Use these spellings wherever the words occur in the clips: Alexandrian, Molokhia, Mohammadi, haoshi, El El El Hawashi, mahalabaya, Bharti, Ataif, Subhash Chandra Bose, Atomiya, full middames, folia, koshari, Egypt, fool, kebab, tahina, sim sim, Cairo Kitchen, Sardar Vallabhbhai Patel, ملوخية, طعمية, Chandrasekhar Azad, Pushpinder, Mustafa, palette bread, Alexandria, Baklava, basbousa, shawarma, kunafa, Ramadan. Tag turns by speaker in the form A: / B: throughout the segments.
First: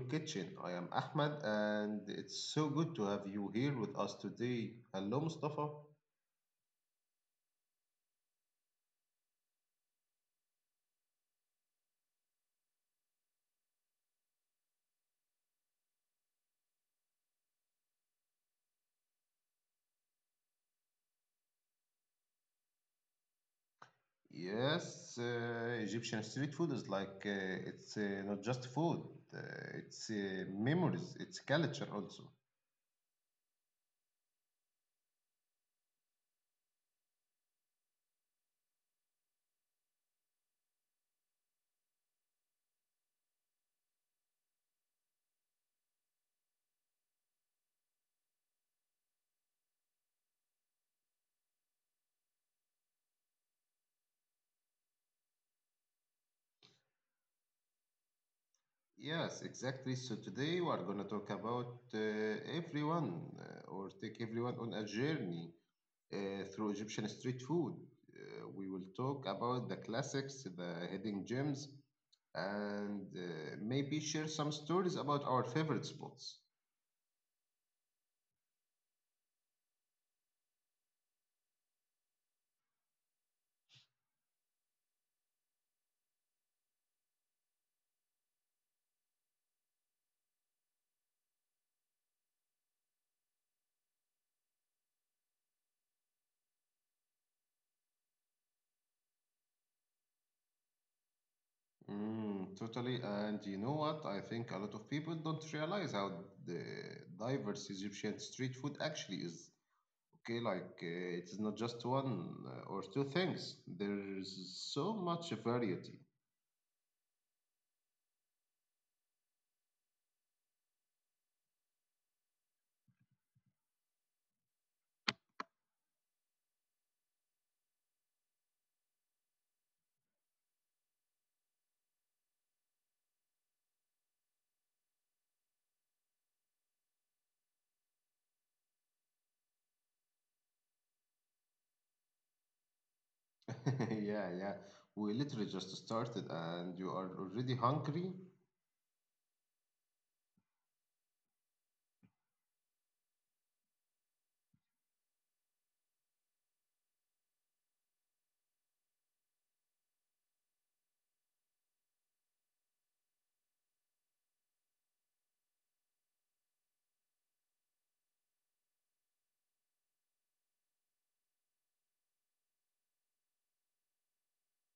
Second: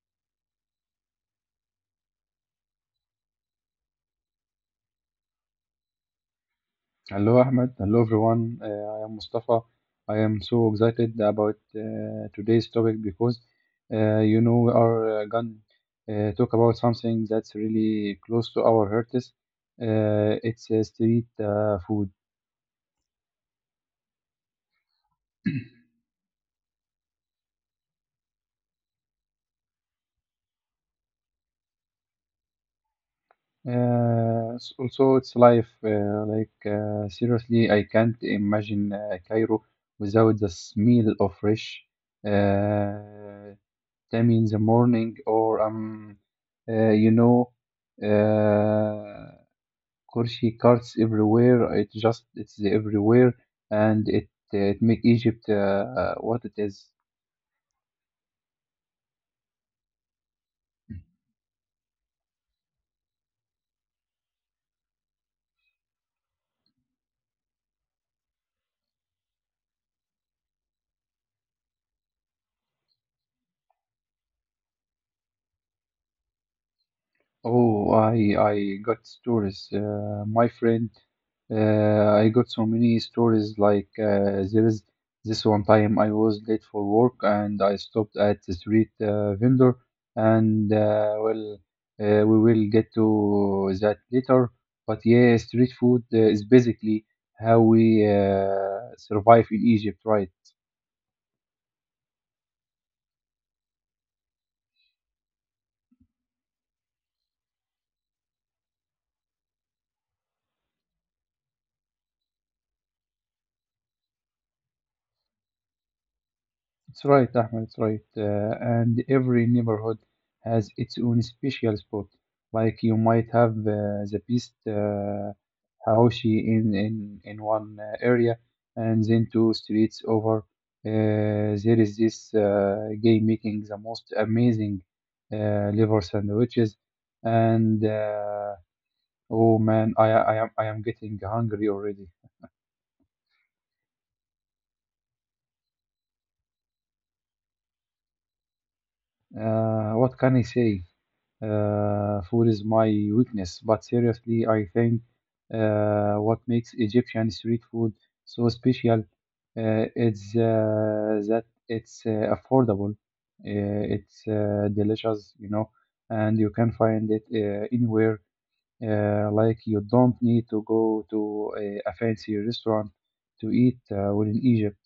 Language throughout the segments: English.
A: Kitchen. I am Ahmed and it's so good to have you here with us today. Hello Mustafa.
B: Hello, Ahmed. Hello, everyone. I am Mustafa. I am so excited about today's topic because, we are going to talk about something that's really close to our hearts. It's street food.
A: Yes, Egyptian street food is like it's not just food, uh, it's memories, it's culture also.
B: Also, it's life. Like, seriously, I can't imagine Cairo without the smell of fresh. Uh, Time in the morning or uh, you know uh Kurshi carts everywhere, it's everywhere, and it make Egypt what it is.
A: Yes, exactly. So today we are going to talk about everyone or take everyone on a journey through Egyptian street food. We will talk about the classics, the hidden gems, and maybe share some stories about our favorite spots.
B: Oh, I got stories, my friend. I got so many stories. Like there is this one time I was late for work, and I stopped at the street vendor, and well, we will get to that later. But yeah, street food is basically how we survive in Egypt, right?
A: Mm, totally. And you know what? I think a lot of people don't realize how the diverse Egyptian street food actually is. Okay, like it is not just one or two things. There's so much variety.
B: It's right, Ahmed, it's right. And every neighborhood has its own special spot. Like you might have the best haoshi in one area, and then two streets over, there is this guy making the most amazing liver sandwiches. And Oh man, I am getting hungry already.
A: Yeah, yeah. We literally just started, and you are already hungry.
B: What can I say? Food is my weakness, but seriously, I think what makes Egyptian street food so special is that it's affordable, it's delicious, and you can find it anywhere. Like you don't need to go to a fancy restaurant to eat within Egypt.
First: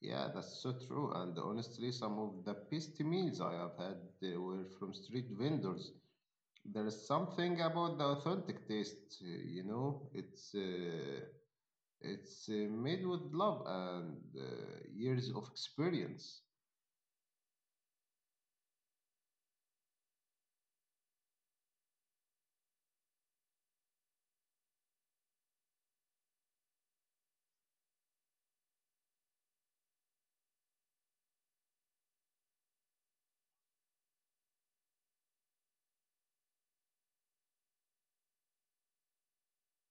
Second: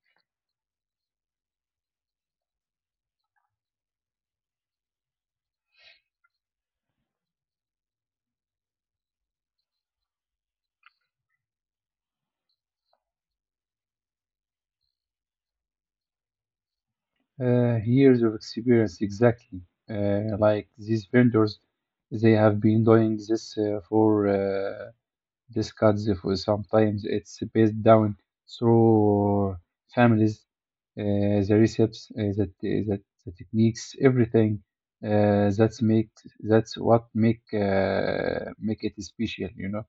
A: Yeah, that's so true. And honestly, some of the best meals I have had were from street vendors. There is something about the authentic taste, you know. It's made with love and years of experience.
B: Years of experience, exactly. Like these vendors, they have been doing this for decades, for sometimes it's passed down through families. The recipes, that that the techniques, everything. uh, that's make that's what make it special.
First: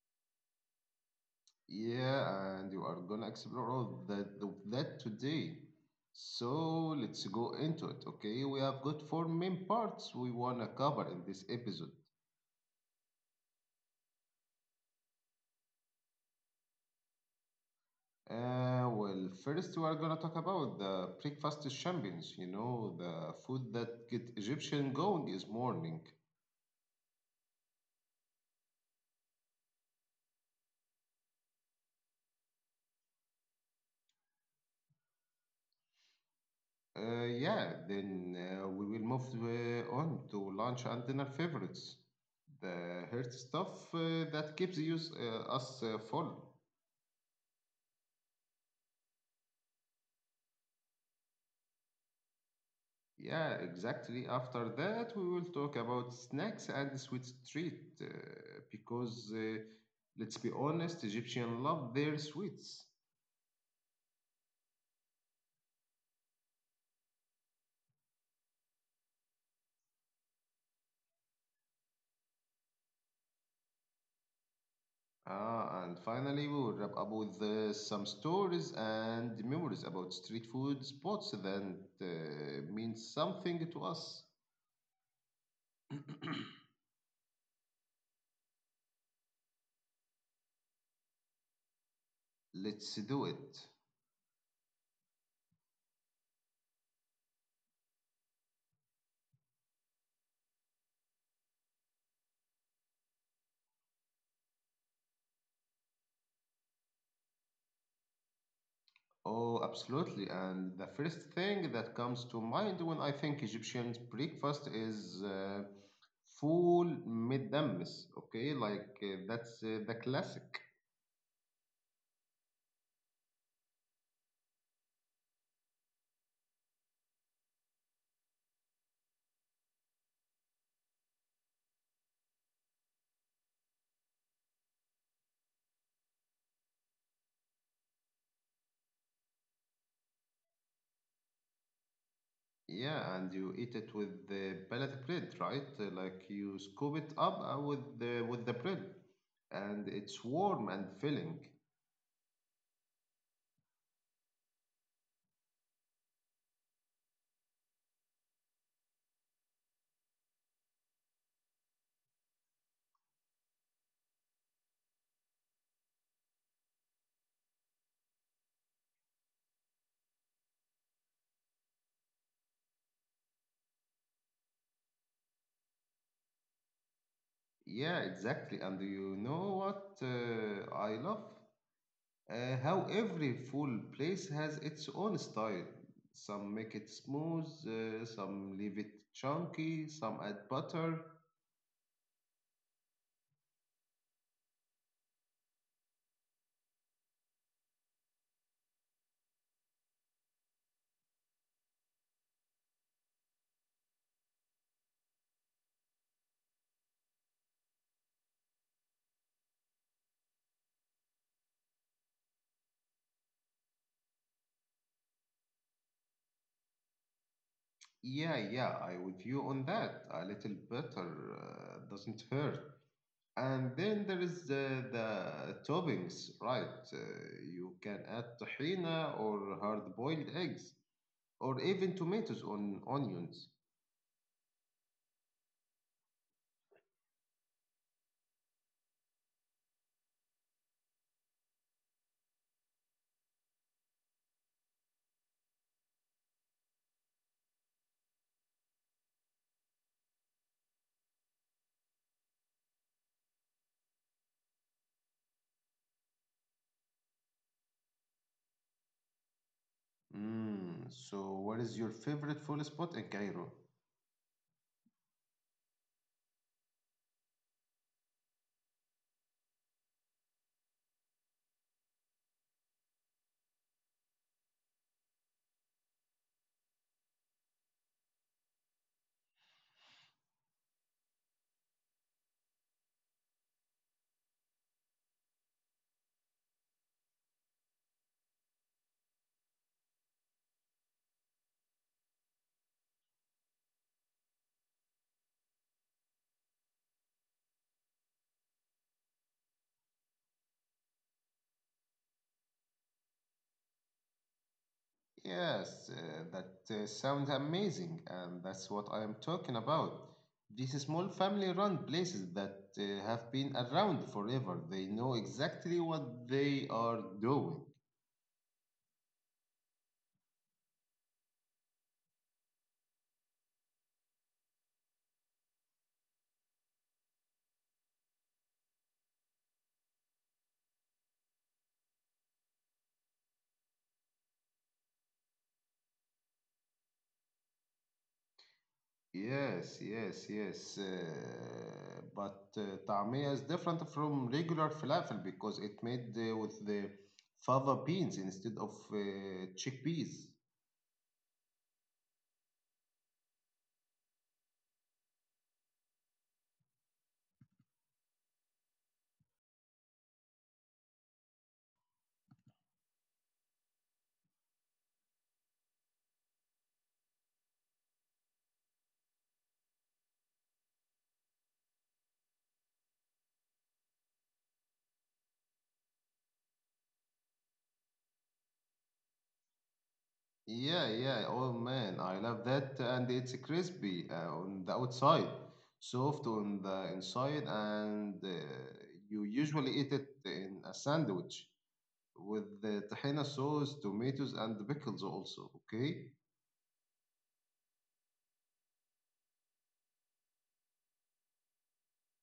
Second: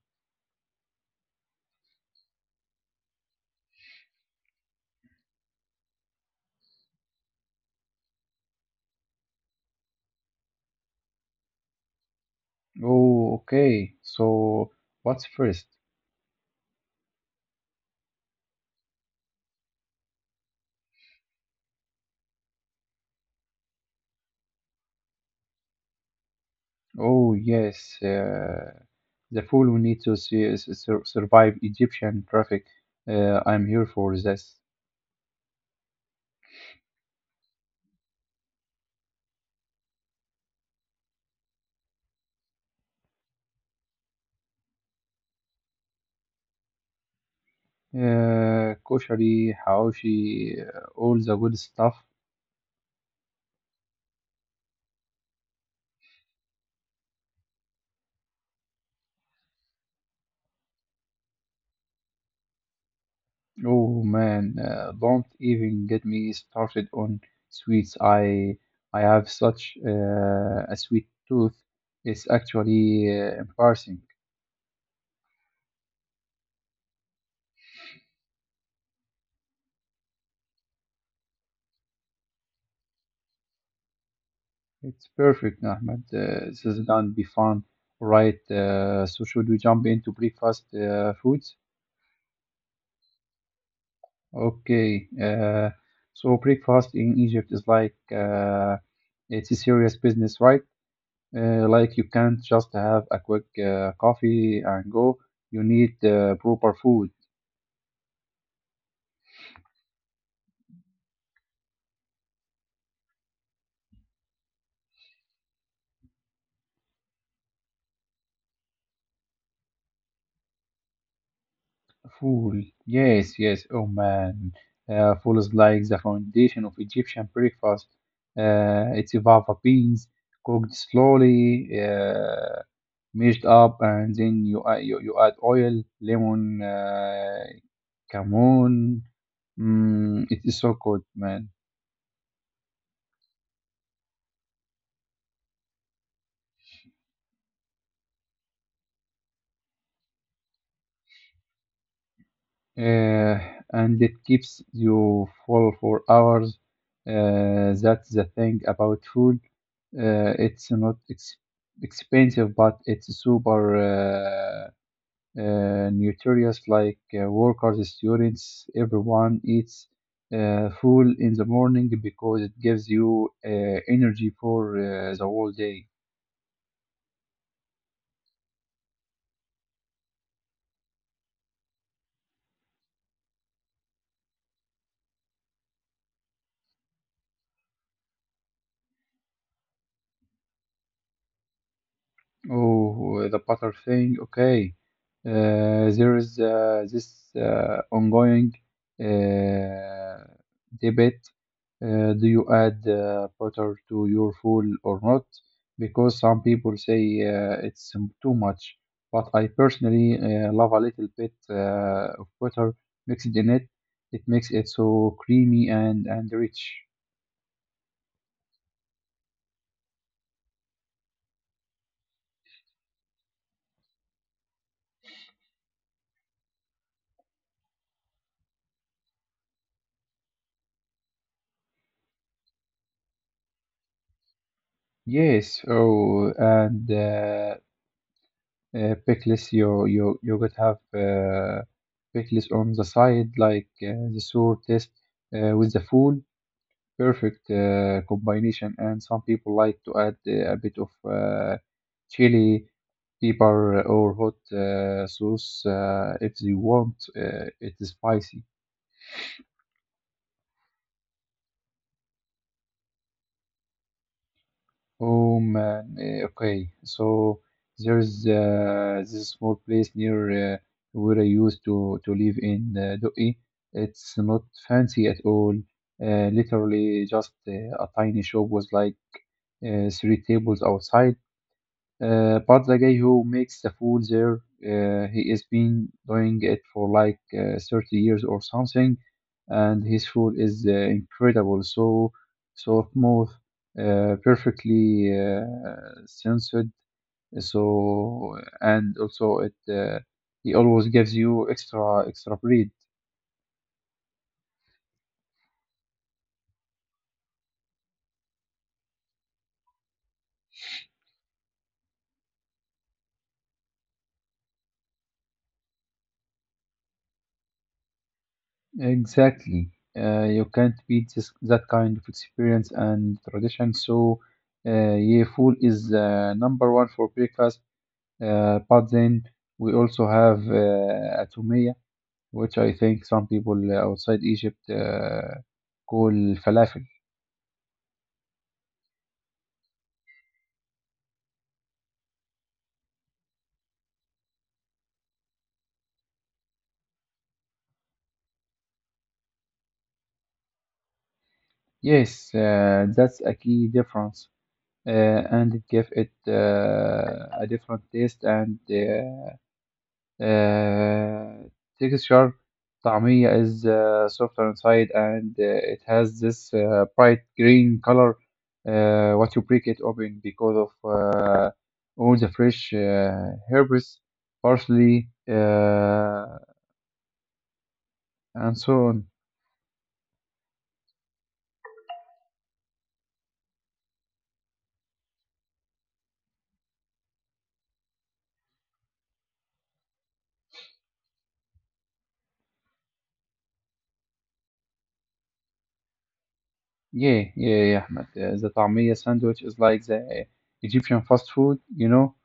A: Yeah, and you are gonna explore all that of that today. So let's go into it, okay? We have got four main parts we wanna cover in this episode.
B: Oh, okay, so what's first?
A: Well, first we are gonna talk about the breakfast champions. You know, the food that get Egyptian going is morning.
B: Oh, yes. The fool who needs to survive Egyptian traffic. I'm here for this.
A: Yeah, then we will move on to lunch and dinner favorites. The heart stuff that keeps us full.
B: Koshari, haoshi, all the good stuff.
A: Yeah, exactly. After that, we will talk about snacks and sweet treat because let's be honest, Egyptians love their sweets.
B: Oh man, don't even get me started on sweets. I have such a sweet tooth. It's actually embarrassing.
A: Ah, and finally, we will wrap up with some stories and memories about street food spots that mean something to us.
B: It's perfect, Ahmed. This is gonna be fun, right? So should we jump into breakfast foods?
A: Let's do it.
B: Okay. So breakfast in Egypt is like it's a serious business, right? Like you can't just have a quick coffee and go. You need proper food.
A: Oh, absolutely. And the first thing that comes to mind when I think Egyptian breakfast is full middames. Okay, like that's the classic.
B: Food. Yes, yes. Oh man. Food is like the foundation of Egyptian breakfast. It's fava beans cooked slowly. Mixed up, and then you add oil, lemon, cumin. Mm, it is so good, man.
A: Yeah, and you eat it with the pellet bread, right? Like you scoop it up with the bread, and it's warm and filling.
B: Uh, and it keeps you full for hours. That's the thing about food. It's not expensive, but it's super. Nutritious, like workers, students, everyone eats full in the morning because it gives you energy for the whole day.
A: Yeah, exactly. And you know what I love? How every food place has its own style. Some make it smooth, some leave it chunky, some add butter.
B: Oh, the butter thing. Okay. There is this ongoing uh, debate. Do you add butter to your food or not? Because some people say it's too much, but I personally love a little bit of butter mixed in it. It makes it so creamy and rich.
A: Yeah, yeah, I with you on that. A little butter doesn't hurt. And then there is the toppings, right? You can add tahina or hard-boiled eggs, or even tomatoes on onions.
B: Yes, oh, and pickles, you could have pickles on the side, like the sour taste with the food. Perfect combination. And some people like to add a bit of uh, chili pepper or hot sauce if they want it is spicy.
A: Mm, so, what is your favorite food spot in Cairo?
B: Oh man, okay. So there's this small place near where I used to live in Doi. It's not fancy at all. Literally just a tiny shop with like three tables outside. But the guy who makes the food there, he has been doing it for like 30 years or something, and his food is incredible. So soft, smooth, perfectly censored. So and also it He always gives you extra extra bread.
A: Yes, that sounds amazing, and that's what I am talking about. These small family-run places that have been around forever, they know exactly what they are doing.
B: Exactly. You can't beat that kind of experience and tradition. So, yeah, food is number one for breakfast. But then we also have Atomiya, which I think some people outside Egypt call falafel.
A: Yes, yes, yes. But طعمية is different from regular falafel because it made with the fava beans instead of chickpeas.
B: Yes, that's a key difference, uh, and it gives it a different taste and uh, texture. طعمية is softer inside, and it has this bright green color what you break it open because of all the fresh herbs, parsley, and so on.
A: Yeah, yeah. Oh man, I love that. And it's crispy on the outside, soft on the inside, and you usually eat it in a sandwich with the tahina sauce, tomatoes, and pickles also. Okay.
B: Yeah, yeah, yeah, Ahmed. The طعمية sandwich is like the Egyptian fast food.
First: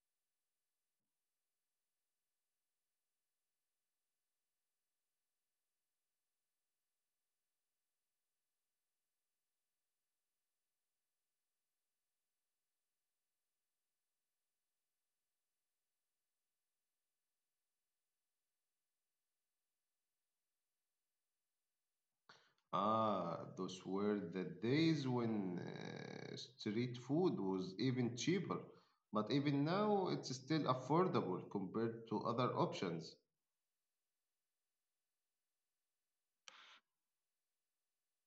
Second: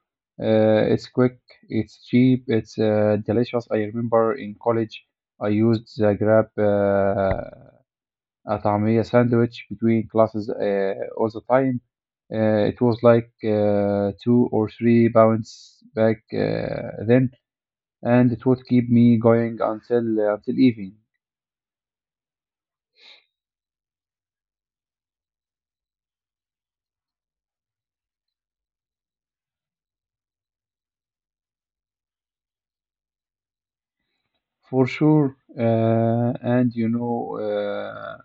B: It's quick, it's cheap, it's delicious. I remember in college, I used the Grab a طعمية sandwich between classes all the time. It was like 2 or 3 pounds back then, and it would keep me going until evening.
A: Ah, those were the days when street food was even cheaper, but even now it's still affordable compared to other options.
B: For sure. And you know.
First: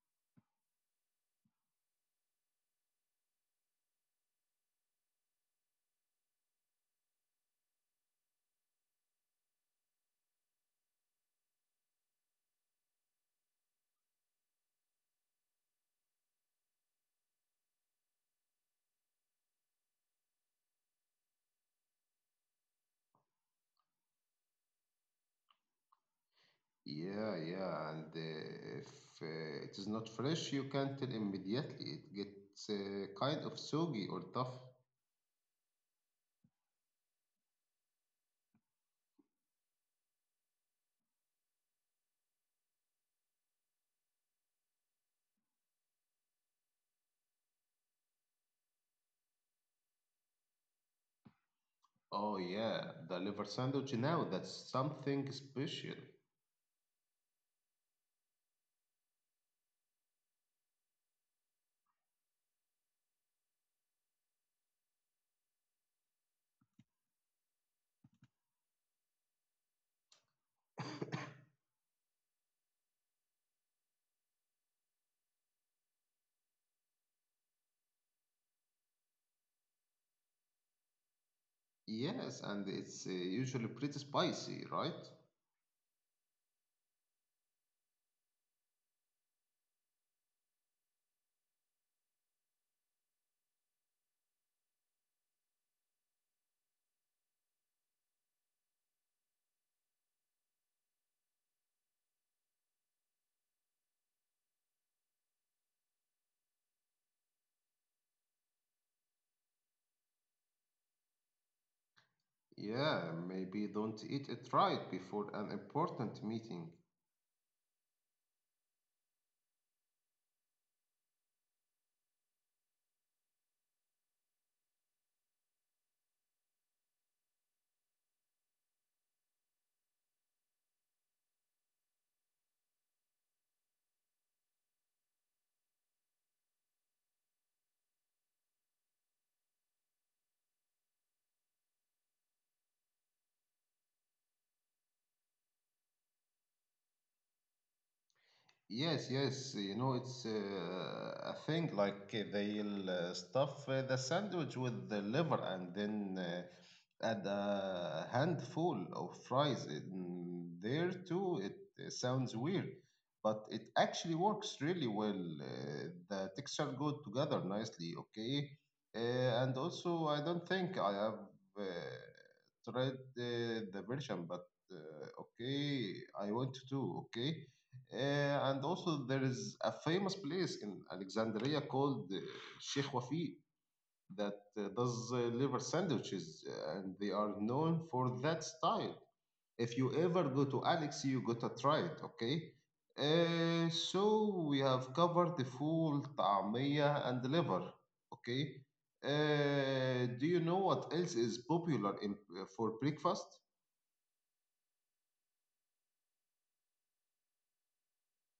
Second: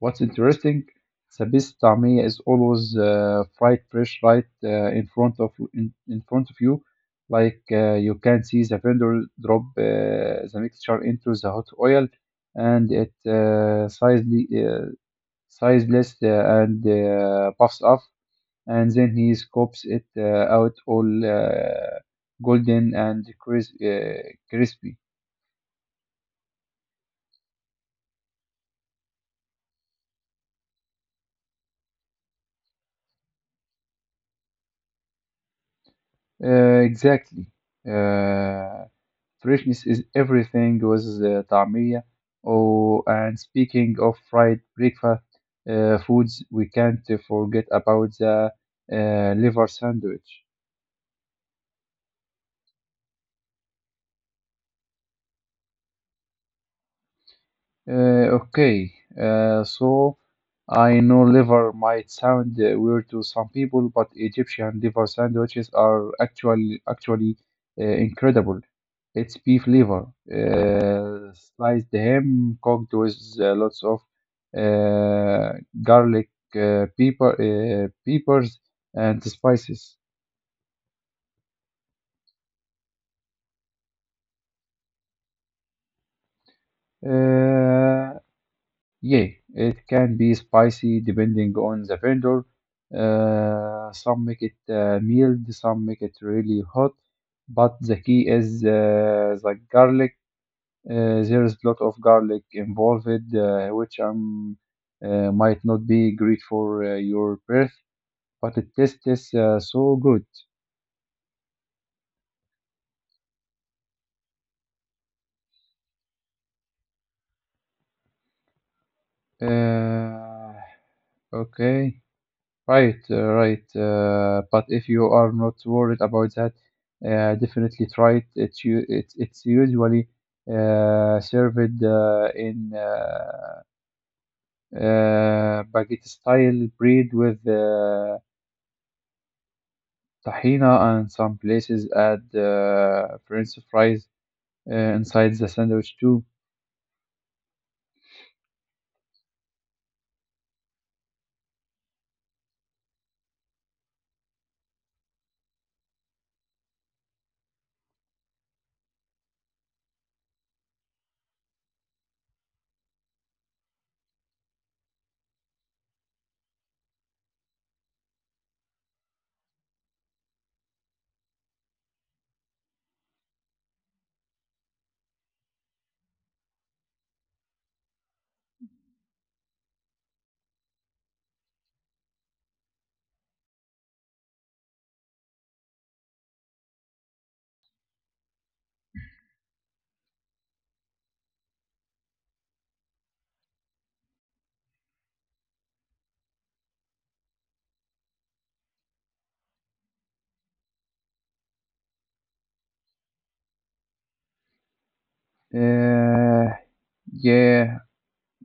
B: What's interesting, Sabis Tamia is always fried fresh right in front of in front of you. Like you can see the vendor drop the mixture into the hot oil, and it sizely, sizeless and puffs up, and then he scoops it out, all golden and crispy.
A: Yeah, yeah, and if it is not fresh, you can tell immediately. It gets kind of soggy or tough.
B: Exactly. Uh, Freshness is everything with the طعمية. Oh, and speaking of fried breakfast foods, we can't forget about the liver sandwich.
A: Oh, yeah, the liver sandwich now, that's something special.
B: Okay, so I know liver might sound weird to some people, but Egyptian liver sandwiches are actually incredible. It's beef liver, sliced ham, cooked with lots of uh, garlic, peppers, and spices.
A: Yes, and it's usually pretty spicy, right?
B: Uh, Yeah, it can be spicy depending on the vendor. Some make it mild, some make it really hot. But the key is the garlic. There is a lot of garlic involved, which might not be great for your breath, but it tastes so good.
A: Yeah, maybe don't eat it right before an important meeting.
B: Uh, okay. Right, right. But if you are not worried about that, definitely try it. It's you. It's usually served in baguette style bread with tahina, and some places add French fries inside the sandwich too.
A: Yes, yes, you know, it's a thing like they'll stuff the sandwich with the liver and then add a handful of fries in there too. It sounds weird, but it actually works really well. Uh, the texture go together nicely, okay? And also, I don't think I have uh, tried the version, but okay, I want to, okay? And also there is a famous place in Alexandria called Sheikh Wafi that does liver sandwiches, and they are known for that style. If you ever go to Alex, you gotta try it, okay? So we have covered the full طعمية and liver, okay? Do you know what else is popular in, for breakfast?
B: Uh, yeah,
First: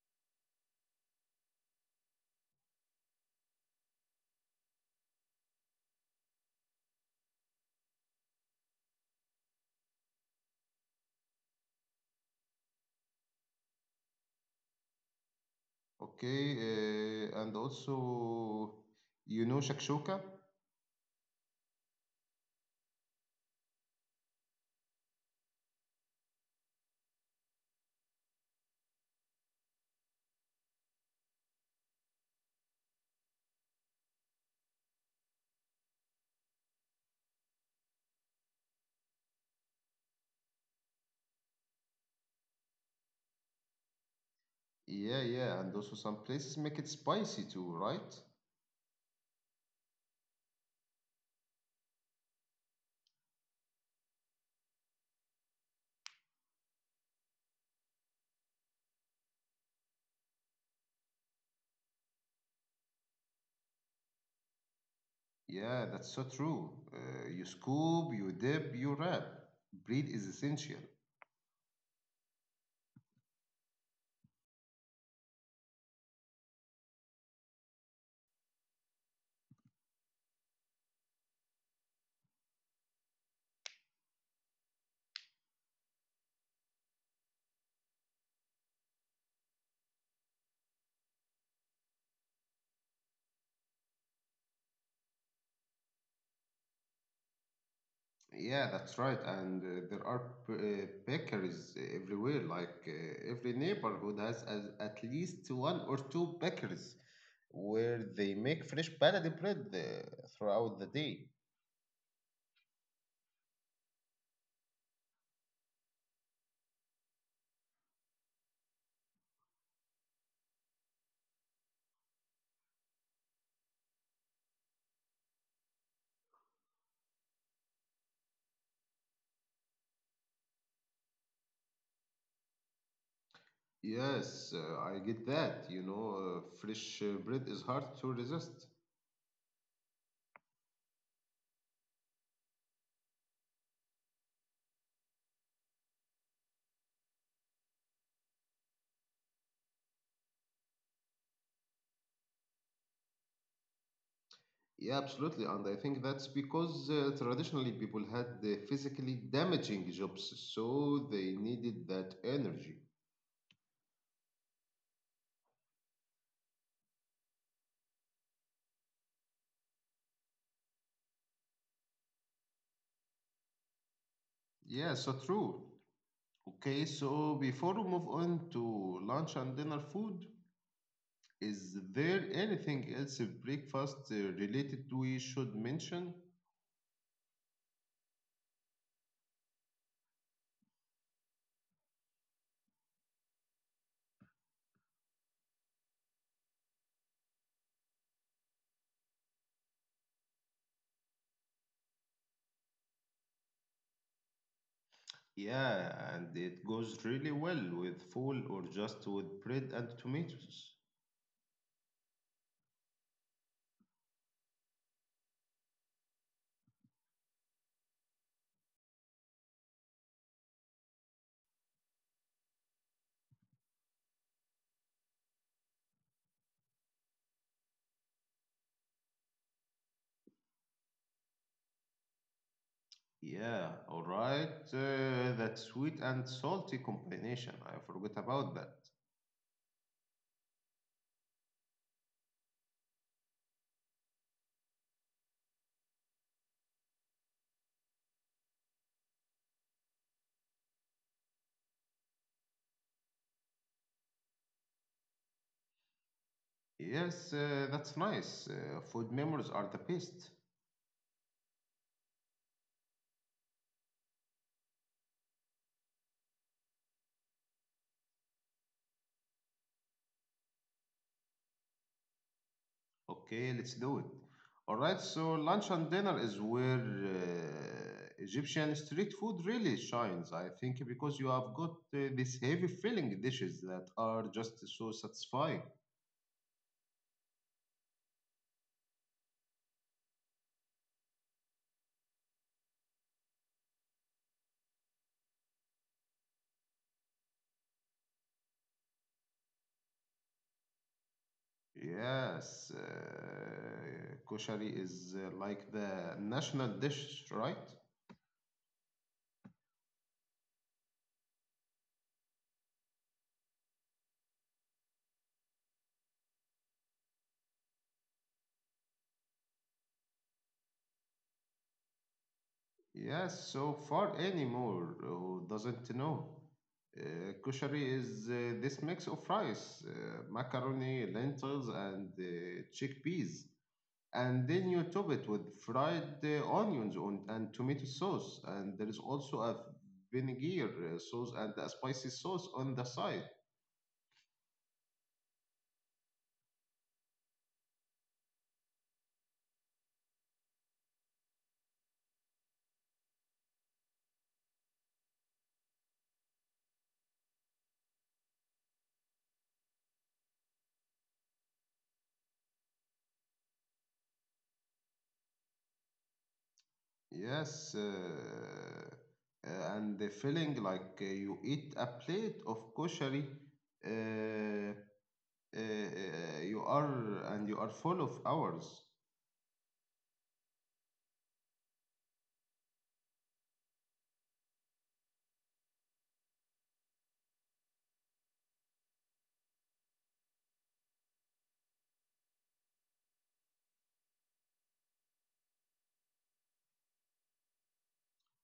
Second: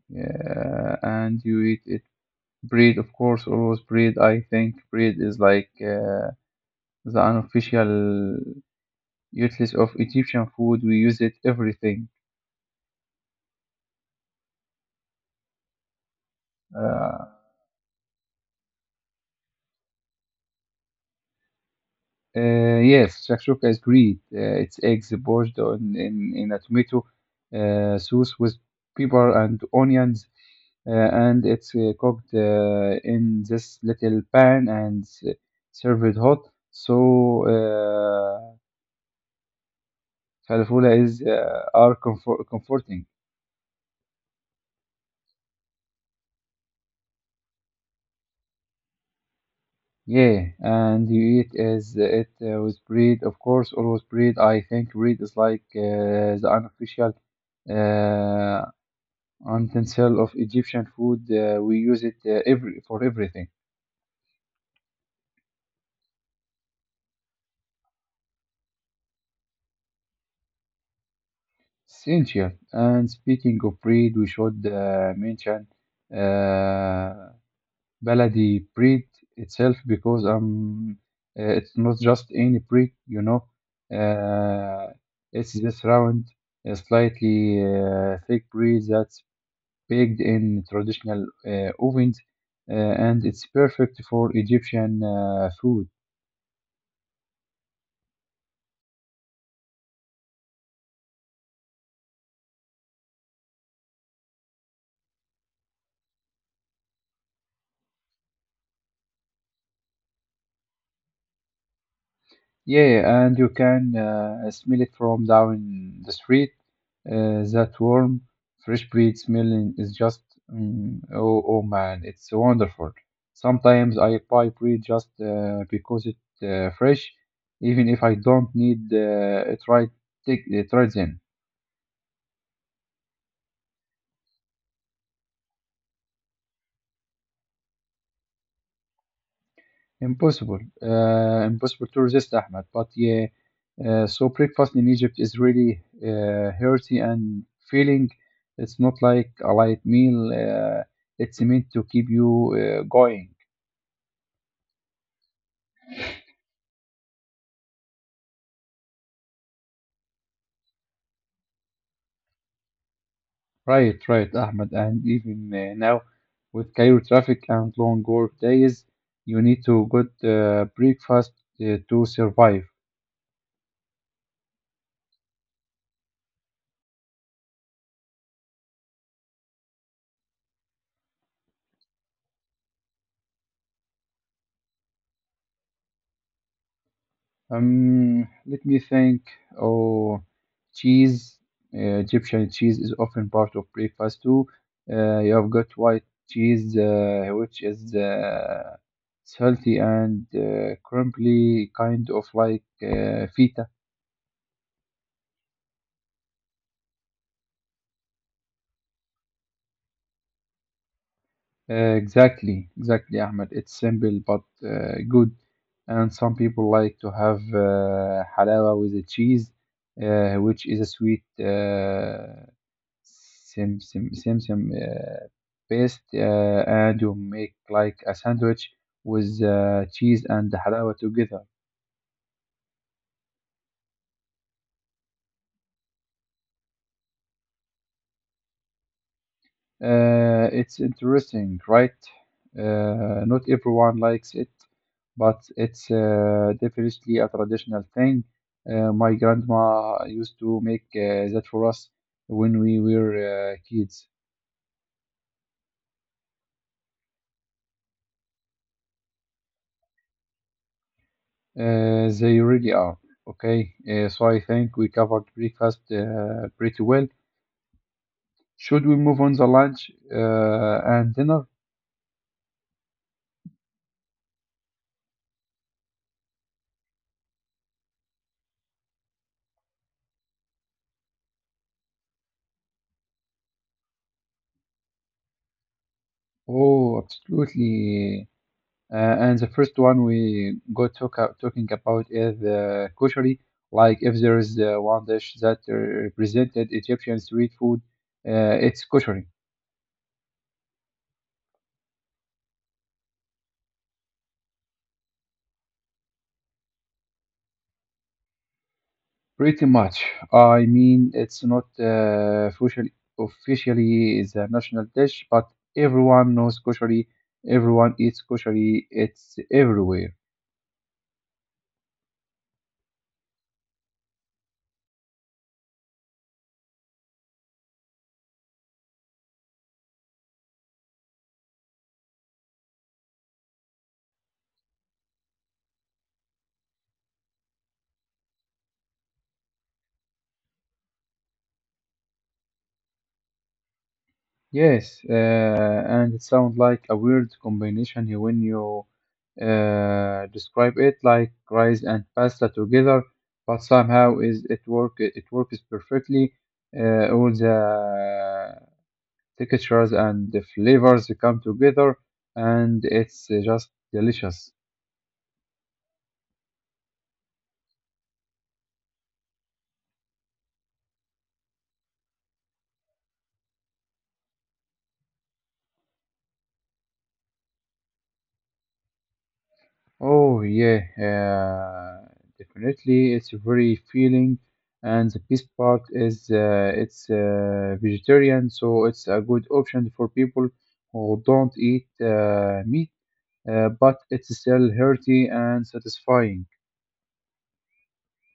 B: yeah. And you eat it bread, of course, always bread. I think bread is like. The unofficial useless of Egyptian food. We use it everything.
A: Okay,
B: Uh,
A: and also you know shakshuka?
B: yes, shakshuka is great. It's eggs poached in a tomato sauce with pepper and onions, and it's cooked in this little pan and served hot. Uh, Falafula is are comforting.
A: Yeah, yeah, and also some places make it spicy too, right?
B: Yeah, and you eat is it with bread, of course, always with bread. I think bread is like the unofficial uh, utensil of Egyptian food. We use it every for everything.
A: Yeah, that's so true. You scoop, you dip, you wrap. Bread is essential.
B: Essential. And speaking of bread, we should mention uh, Baladi breed itself because it's not just any breed. Uh, it's this round, slightly thick breed that's baked in traditional ovens, and it's perfect for Egyptian food.
A: Yeah, that's right. And there are bakeries everywhere. Like every neighborhood has as, at least one or two bakeries where they make fresh palette bread throughout the day.
B: Yeah, and you can smell it from down the street. That warm, fresh breeze smelling is just, mm, oh, oh man, it's wonderful. Sometimes I buy bread just because it's fresh, even if I don't need it right then.
A: Yes, I get that. You know, fresh bread is hard to resist.
B: Impossible. Impossible to resist, Ahmed. But yeah, so breakfast in Egypt is really healthy and feeling. It's not like a light meal. It's meant to keep you going.
A: Yeah, absolutely. And I think that's because traditionally people had the physically damaging jobs, so they needed that energy.
B: Right, right, Ahmed. And even now, with Cairo traffic and long work days, you need to good breakfast to survive.
A: Yeah, so true. Okay, so before we move on to lunch and dinner food, is there anything else breakfast related we should mention?
B: Let me think. Oh, cheese. Egyptian cheese is often part of breakfast too. You have got white cheese, which is salty and crumbly, kind of like feta.
A: Yeah, and it goes really well with full or just with bread and tomatoes.
B: Uh, exactly, exactly, Ahmed. It's simple but good. And some people like to have halawa with the cheese, which is a sweet sim sim sim sim. Paste, and you make like a sandwich with cheese and halawa together.
A: Yeah, all right. That sweet and salty combination. I forgot about that.
B: It's interesting, right? Not everyone likes it, but it's definitely a traditional thing. My grandma used to make that for us when we were kids.
A: Yes, that's nice. Food memories are the best.
B: They really are. Okay, so I think we covered breakfast pretty well. Should we move on the lunch and dinner?
A: Okay, let's do it. All right, so lunch and dinner is where Egyptian street food really shines, I think, because you have got these heavy filling dishes that are just so satisfying.
B: Oh, absolutely. And the first one we got talking about is koshari. Like, if there is one dish that represented Egyptian street food, it's koshari.
A: Yes, koshari is like the national dish, right?
B: Pretty much. I mean, it's not officially is a national dish, but everyone knows koshari. Everyone eats koshari. It's everywhere.
A: Yes, so far anymore who doesn't know. Kushari is this mix of rice, macaroni, lentils, and chickpeas. And then you top it with fried onions on, and tomato sauce. And there is also a vinegar sauce and a spicy sauce on the side.
B: Yes, and it sounds like a weird combination here when you describe it, like rice and pasta together, but somehow is it work it works perfectly. All the textures and the flavors come together, and it's just delicious.
A: Yes, and the feeling like you eat a plate of koshari. Uh, you are and you are full of hours.
B: Oh yeah, definitely. It's very feeling, and the best part is it's vegetarian, so it's a good option for people who don't eat meat, but it's still healthy and satisfying.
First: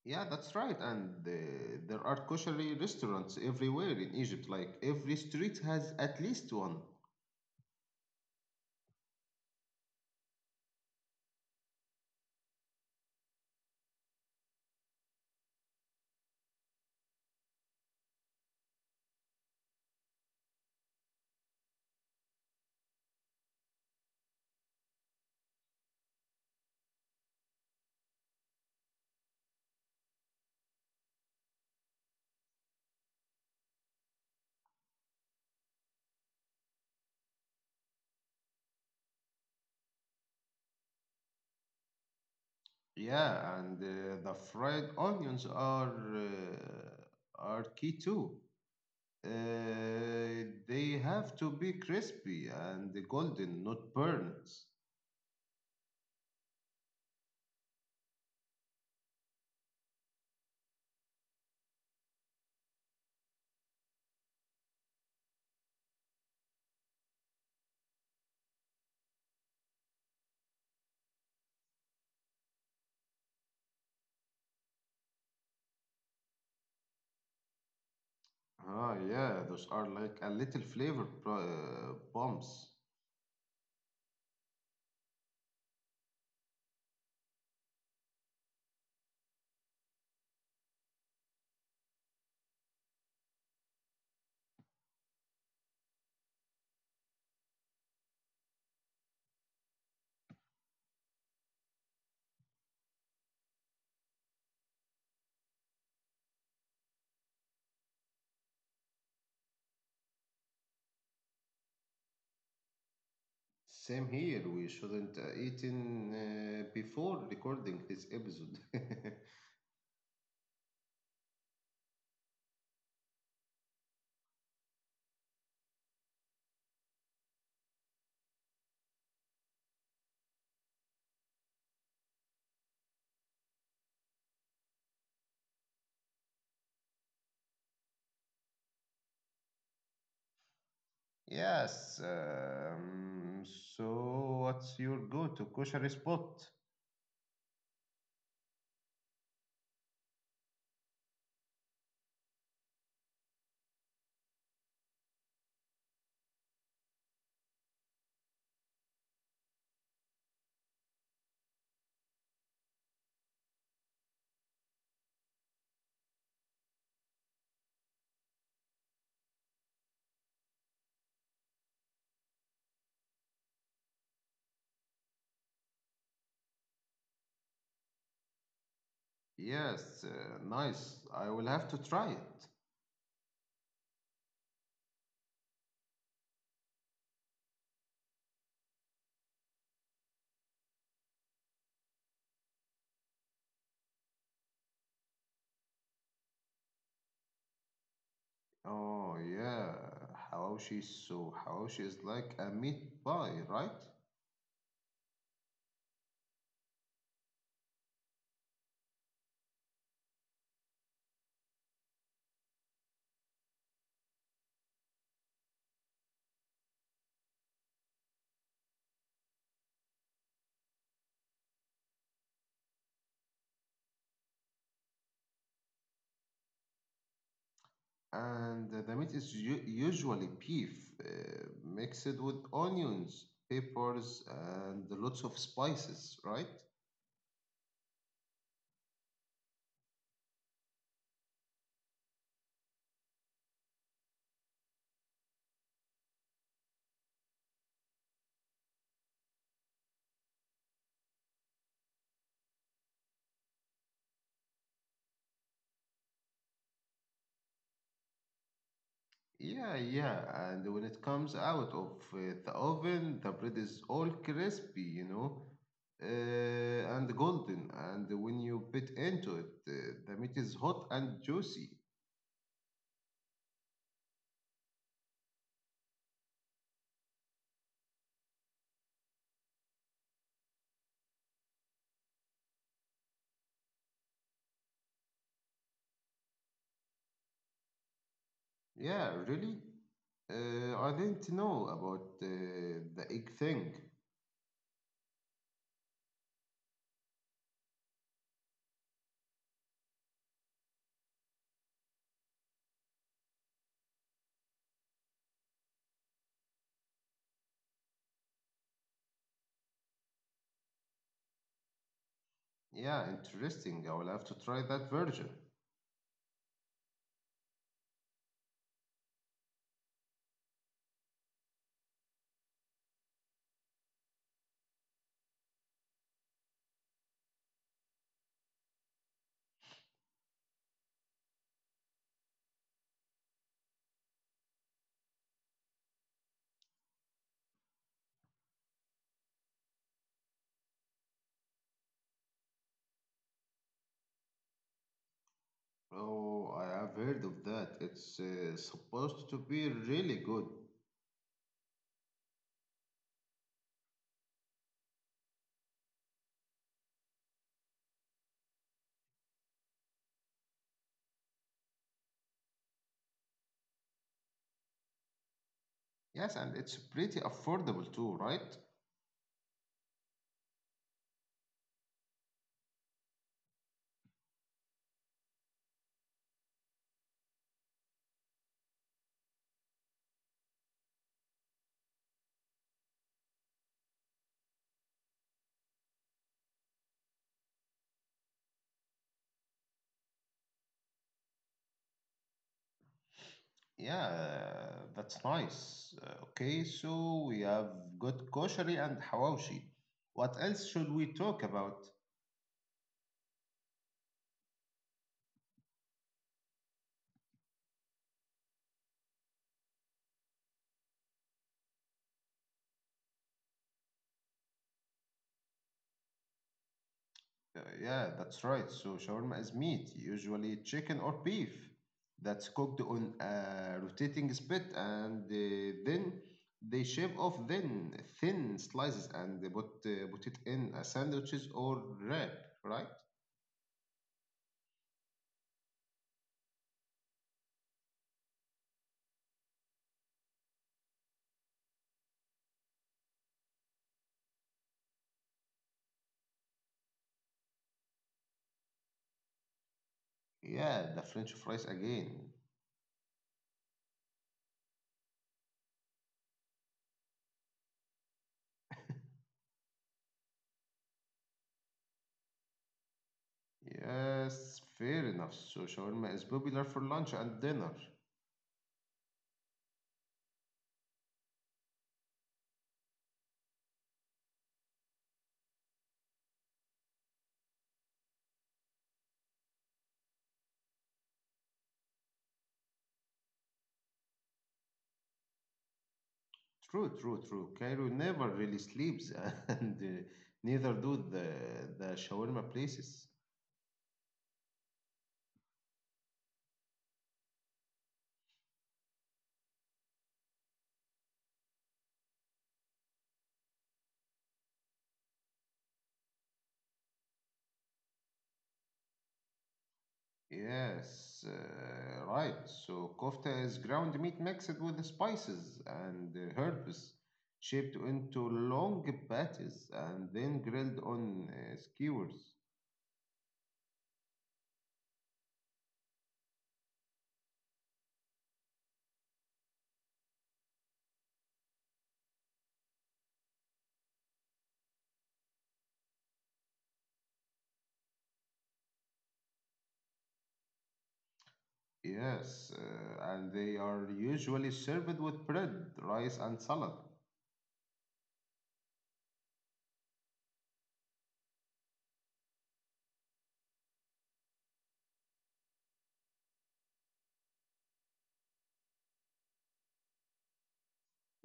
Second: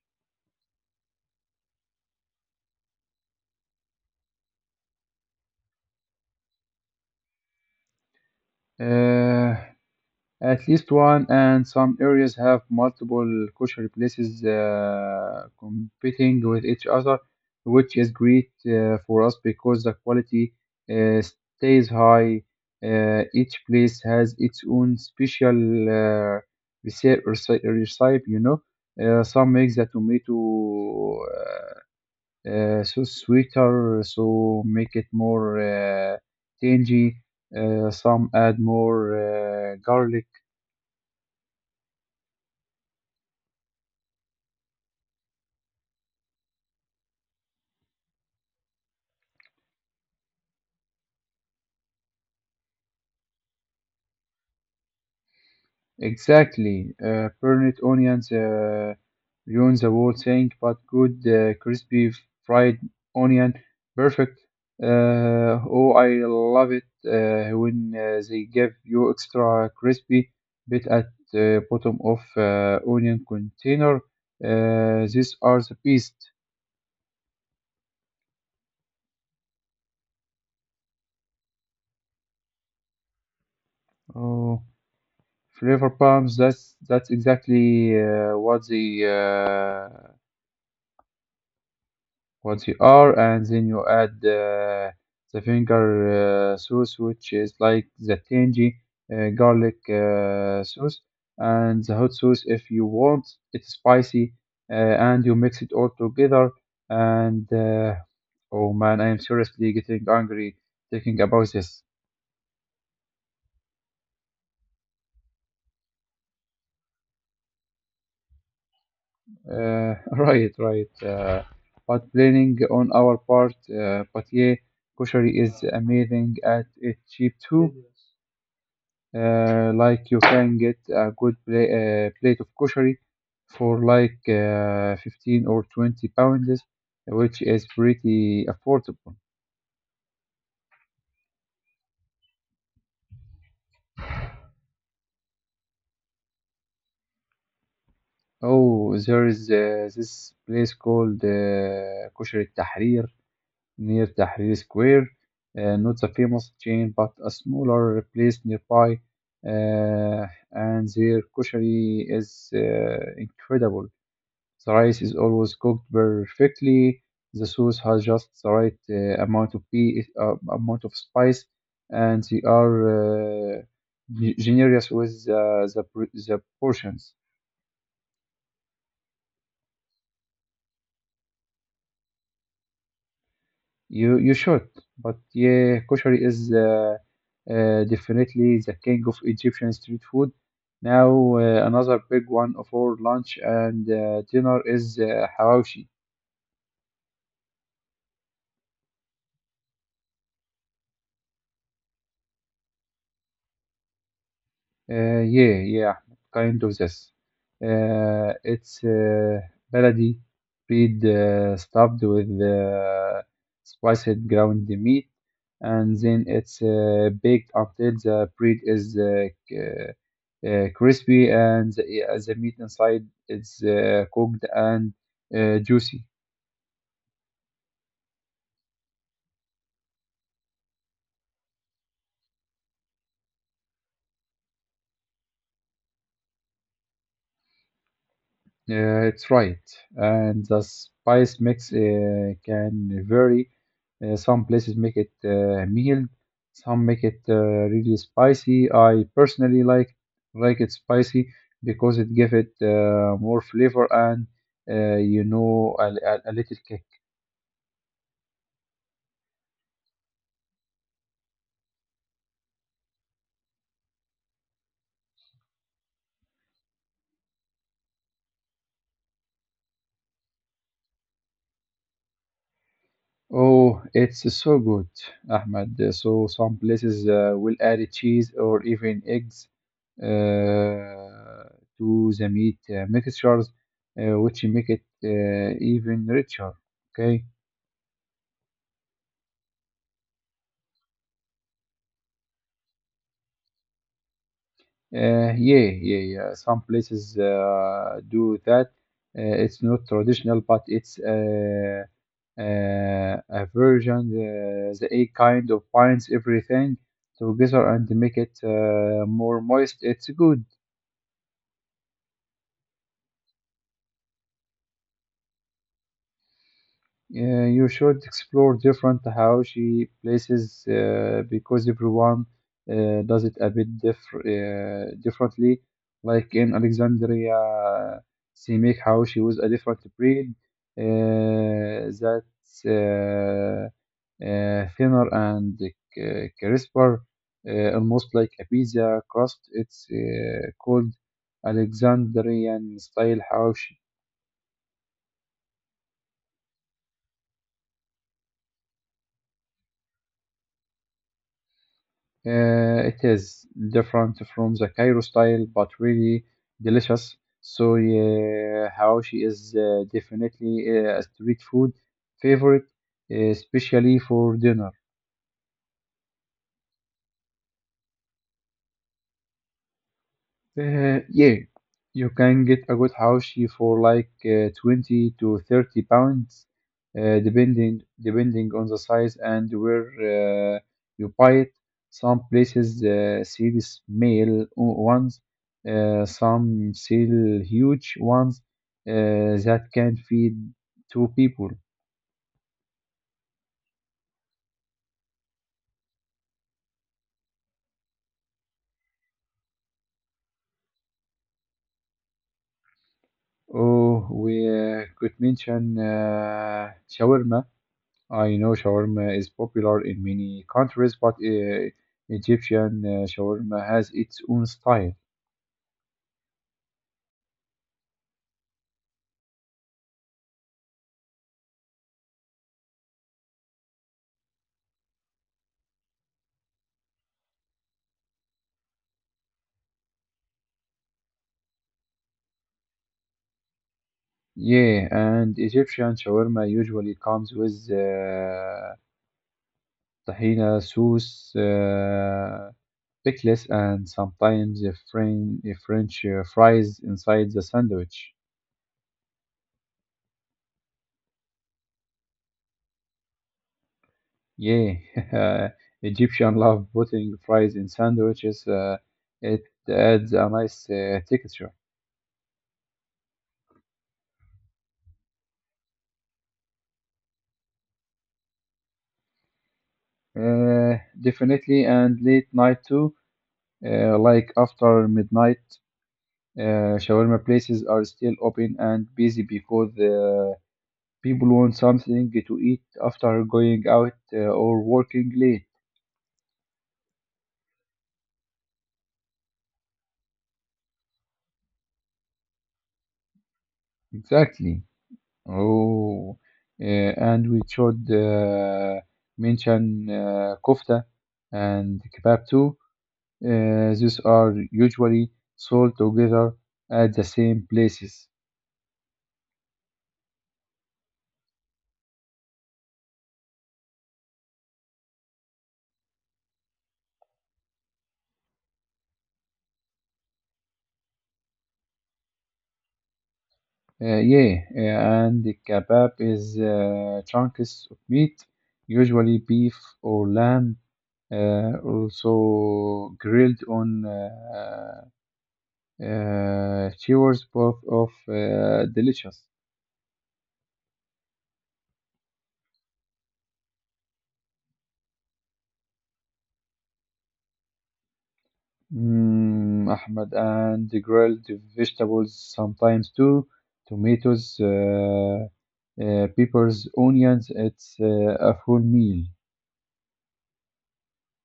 A: Yeah, that's right. And there are kosher restaurants everywhere in Egypt. Like every street has at least one.
B: Uh, At least one, and some areas have multiple kosher places competing with each other, which is great for us because the quality uh, stays high. Each place has its own special uh, recipe, you know. Some make the tomato so sweeter, so make it more tangy. Some add more garlic.
A: Yeah, and the fried onions are key too. They have to be crispy and golden, not burnt.
B: Exactly. Burnt onions ruin the whole thing, but good crispy fried onion, perfect. Oh, I love it when they give you extra crispy bit at the bottom of onion container. These are the best.
A: Ah, yeah, those are like a little flavor pro- bombs.
B: Oh, flavor bombs. That's exactly what they what you are, and then you add the finger sauce, which is like the tangy garlic sauce, and the hot sauce if you want it spicy, and you mix it all together. And oh man, I am seriously getting angry thinking about this.
A: Same here. We shouldn't eaten before recording this episode.
B: Right, right. But planning on our part, but yeah, Koshari is amazing at it cheap too. Like you can get a good plate of koshari for like 15 or 20 pounds, which is pretty affordable.
A: Yes. So, what's your go-to kosher spot?
B: Oh, there is this place called Koshari Tahrir near Tahrir Square. Not a famous chain, but a smaller place nearby. And their koshari is incredible. The rice is always cooked perfectly. The sauce has just the right amount of spice, and they are generous with the portions.
A: Yes. Nice. I will have to try it.
B: You should, but yeah, kosher is definitely the king of Egyptian street food. Now another big one for lunch and dinner is hawashi.
A: Oh yeah, hawashi. So hawashi is like a meat pie, right?
B: Yeah, kind of this. It's baladi bread stuffed with spiced ground meat, and then it's baked until the bread is crispy and the meat inside is cooked and juicy.
A: And the meat is usually beef, uh, mixed with onions, peppers, and lots of spices, right?
B: Yeah, it's right. And the spice mix can vary. Some places make it mild, some make it really spicy. I personally like it spicy because it gives it more flavor and you know a little kick.
A: Yeah, yeah. And when it comes out of the oven, the bread is all crispy, you know, and golden. And when you bit into it, the meat is hot and juicy.
B: Oh, it's so good, Ahmed. So some places will add cheese or even eggs uh, to the meat mixtures, which make it even richer. Okay.
A: Yeah, really? I didn't know about the egg thing.
B: Yeah. Some places do that. It's not traditional, but it's a version. The egg kind of binds everything together and make it more moist. It's good.
A: Yeah, interesting. I will have to try that version.
B: You should explore different Tahawishi places because everyone does it a bit differently. Like in Alexandria, they make Hawashi with a different breed that's thinner and crisper, almost like a pizza crust. It's called Alexandrian style Hawashi.
A: Oh, I have heard of that. It's supposed to be really good.
B: It is different from the Cairo style, but really delicious. So yeah, hawashi is definitely a street food favorite, especially for dinner.
A: Yes, and it's pretty affordable too, right?
B: Yeah, you can get a good haushi for like 20 to 30 pounds, depending on the size and where you buy it. Some places sell small ones, some sell huge ones that can feed two people.
A: Yeah, that's nice. Okay, so we have got koshari and hawashi. What else should we talk about?
B: Oh, we could mention shawarma. I know shawarma is popular in many countries, but Egyptian shawarma has its own style.
A: Yeah, that's right. So shawarma is meat, usually chicken or beef, that's cooked on a rotating spit, and then they shave off thin, thin slices and they put it in a sandwiches or wrap, right?
B: Yeah, and Egyptian shawarma usually comes with tahina sauce, pickles, and sometimes a French fries inside the sandwich.
A: Yeah, the French fries again.
B: Yeah, Egyptian love putting fries in sandwiches. It adds a nice texture.
A: Yes, fair enough. So shawarma is popular for lunch and dinner.
B: Definitely, and late night too. Like after midnight, shawarma places are still open and busy because people want something to eat after going out or working late.
A: True, true, true. Cairo never really sleeps, and neither do the shawarma places.
B: Exactly. Oh, and we should mention kofta and kebab too. These are usually sold together at the same places.
A: Yes, right. So kofta is ground meat mixed with spices and herbs, shaped into long patties and then grilled on skewers.
B: Yeah, and the kebab is chunks of meat, usually beef or lamb, also grilled on skewers, both of delicious.
A: Yes, and they are usually served with bread, rice, and salad.
B: Mm, Ahmed, and the grilled vegetables sometimes too, tomatoes, peppers, onions. It's a full meal.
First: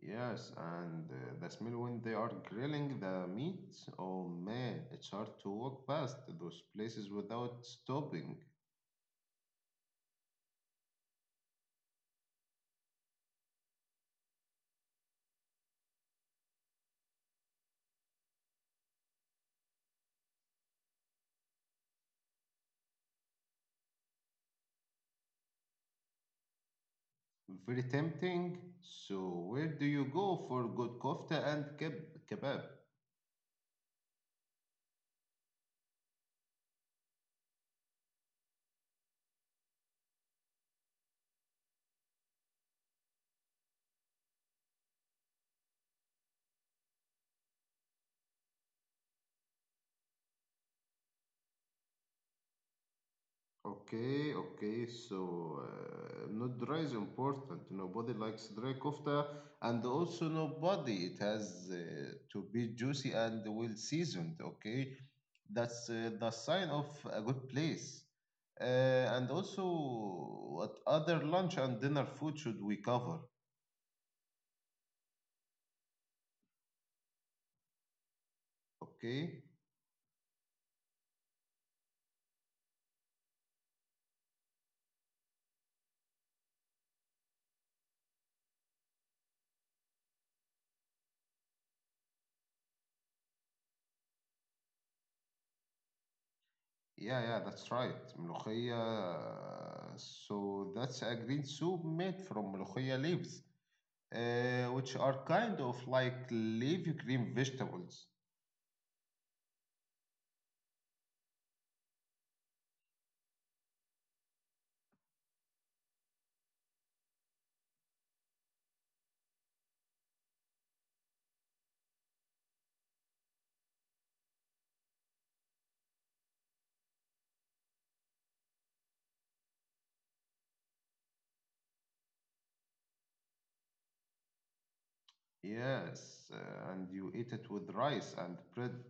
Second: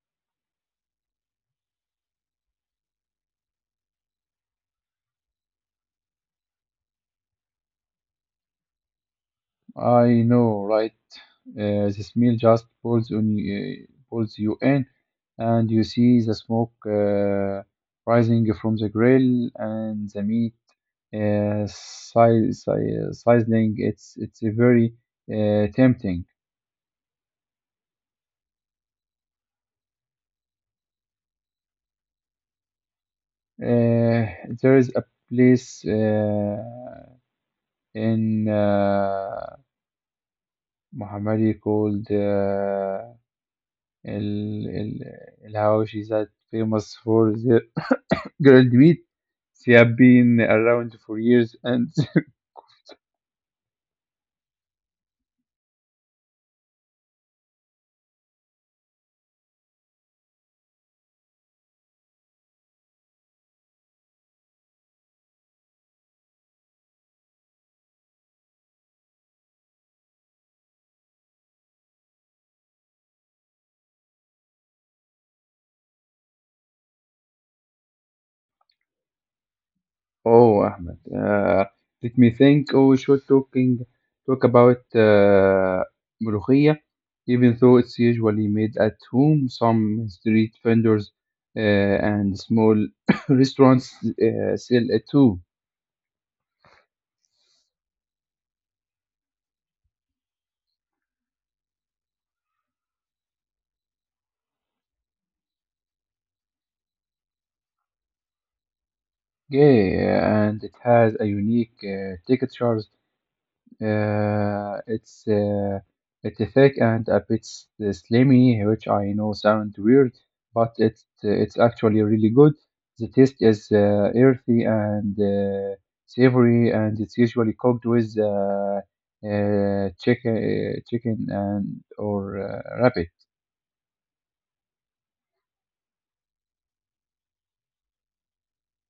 A: Yes, and the smell when they are grilling the meat. Oh man, it's hard to walk past those places without stopping.
B: I know, right? The smell just pulls you in, and you see the smoke rising from the grill and the meat uh, si- si- sizzling. It's a very tempting.
A: Very tempting. So where do you go for good kofta and kebab?
B: Uh, there is a place in Mohammadi called El El El Hawashi that famous for the graduate. She have been around for years and
A: Okay, okay. So, not dry is important. Nobody likes dry kofta, and also nobody. It has to be juicy and well seasoned. Okay, that's the sign of a good place. Uh, and also, what other lunch and dinner food should we cover? Okay.
B: oh Ahmed, let me think. Oh, we should talk about ملوخية, even though it's usually made at home. Some street vendors and small restaurants sell it too.
A: Yeah, yeah, that's right. Molokhia. So that's a green soup made from molokhia leaves. Which are kind of like leafy green vegetables.
B: Yeah, and it has a unique texture. It's it's thick and a bit slimy, which I know sound weird, but it's actually really good. The taste is earthy and savory, and it's usually cooked with chicken and or rabbit.
A: Yes, and you eat it with rice and bread.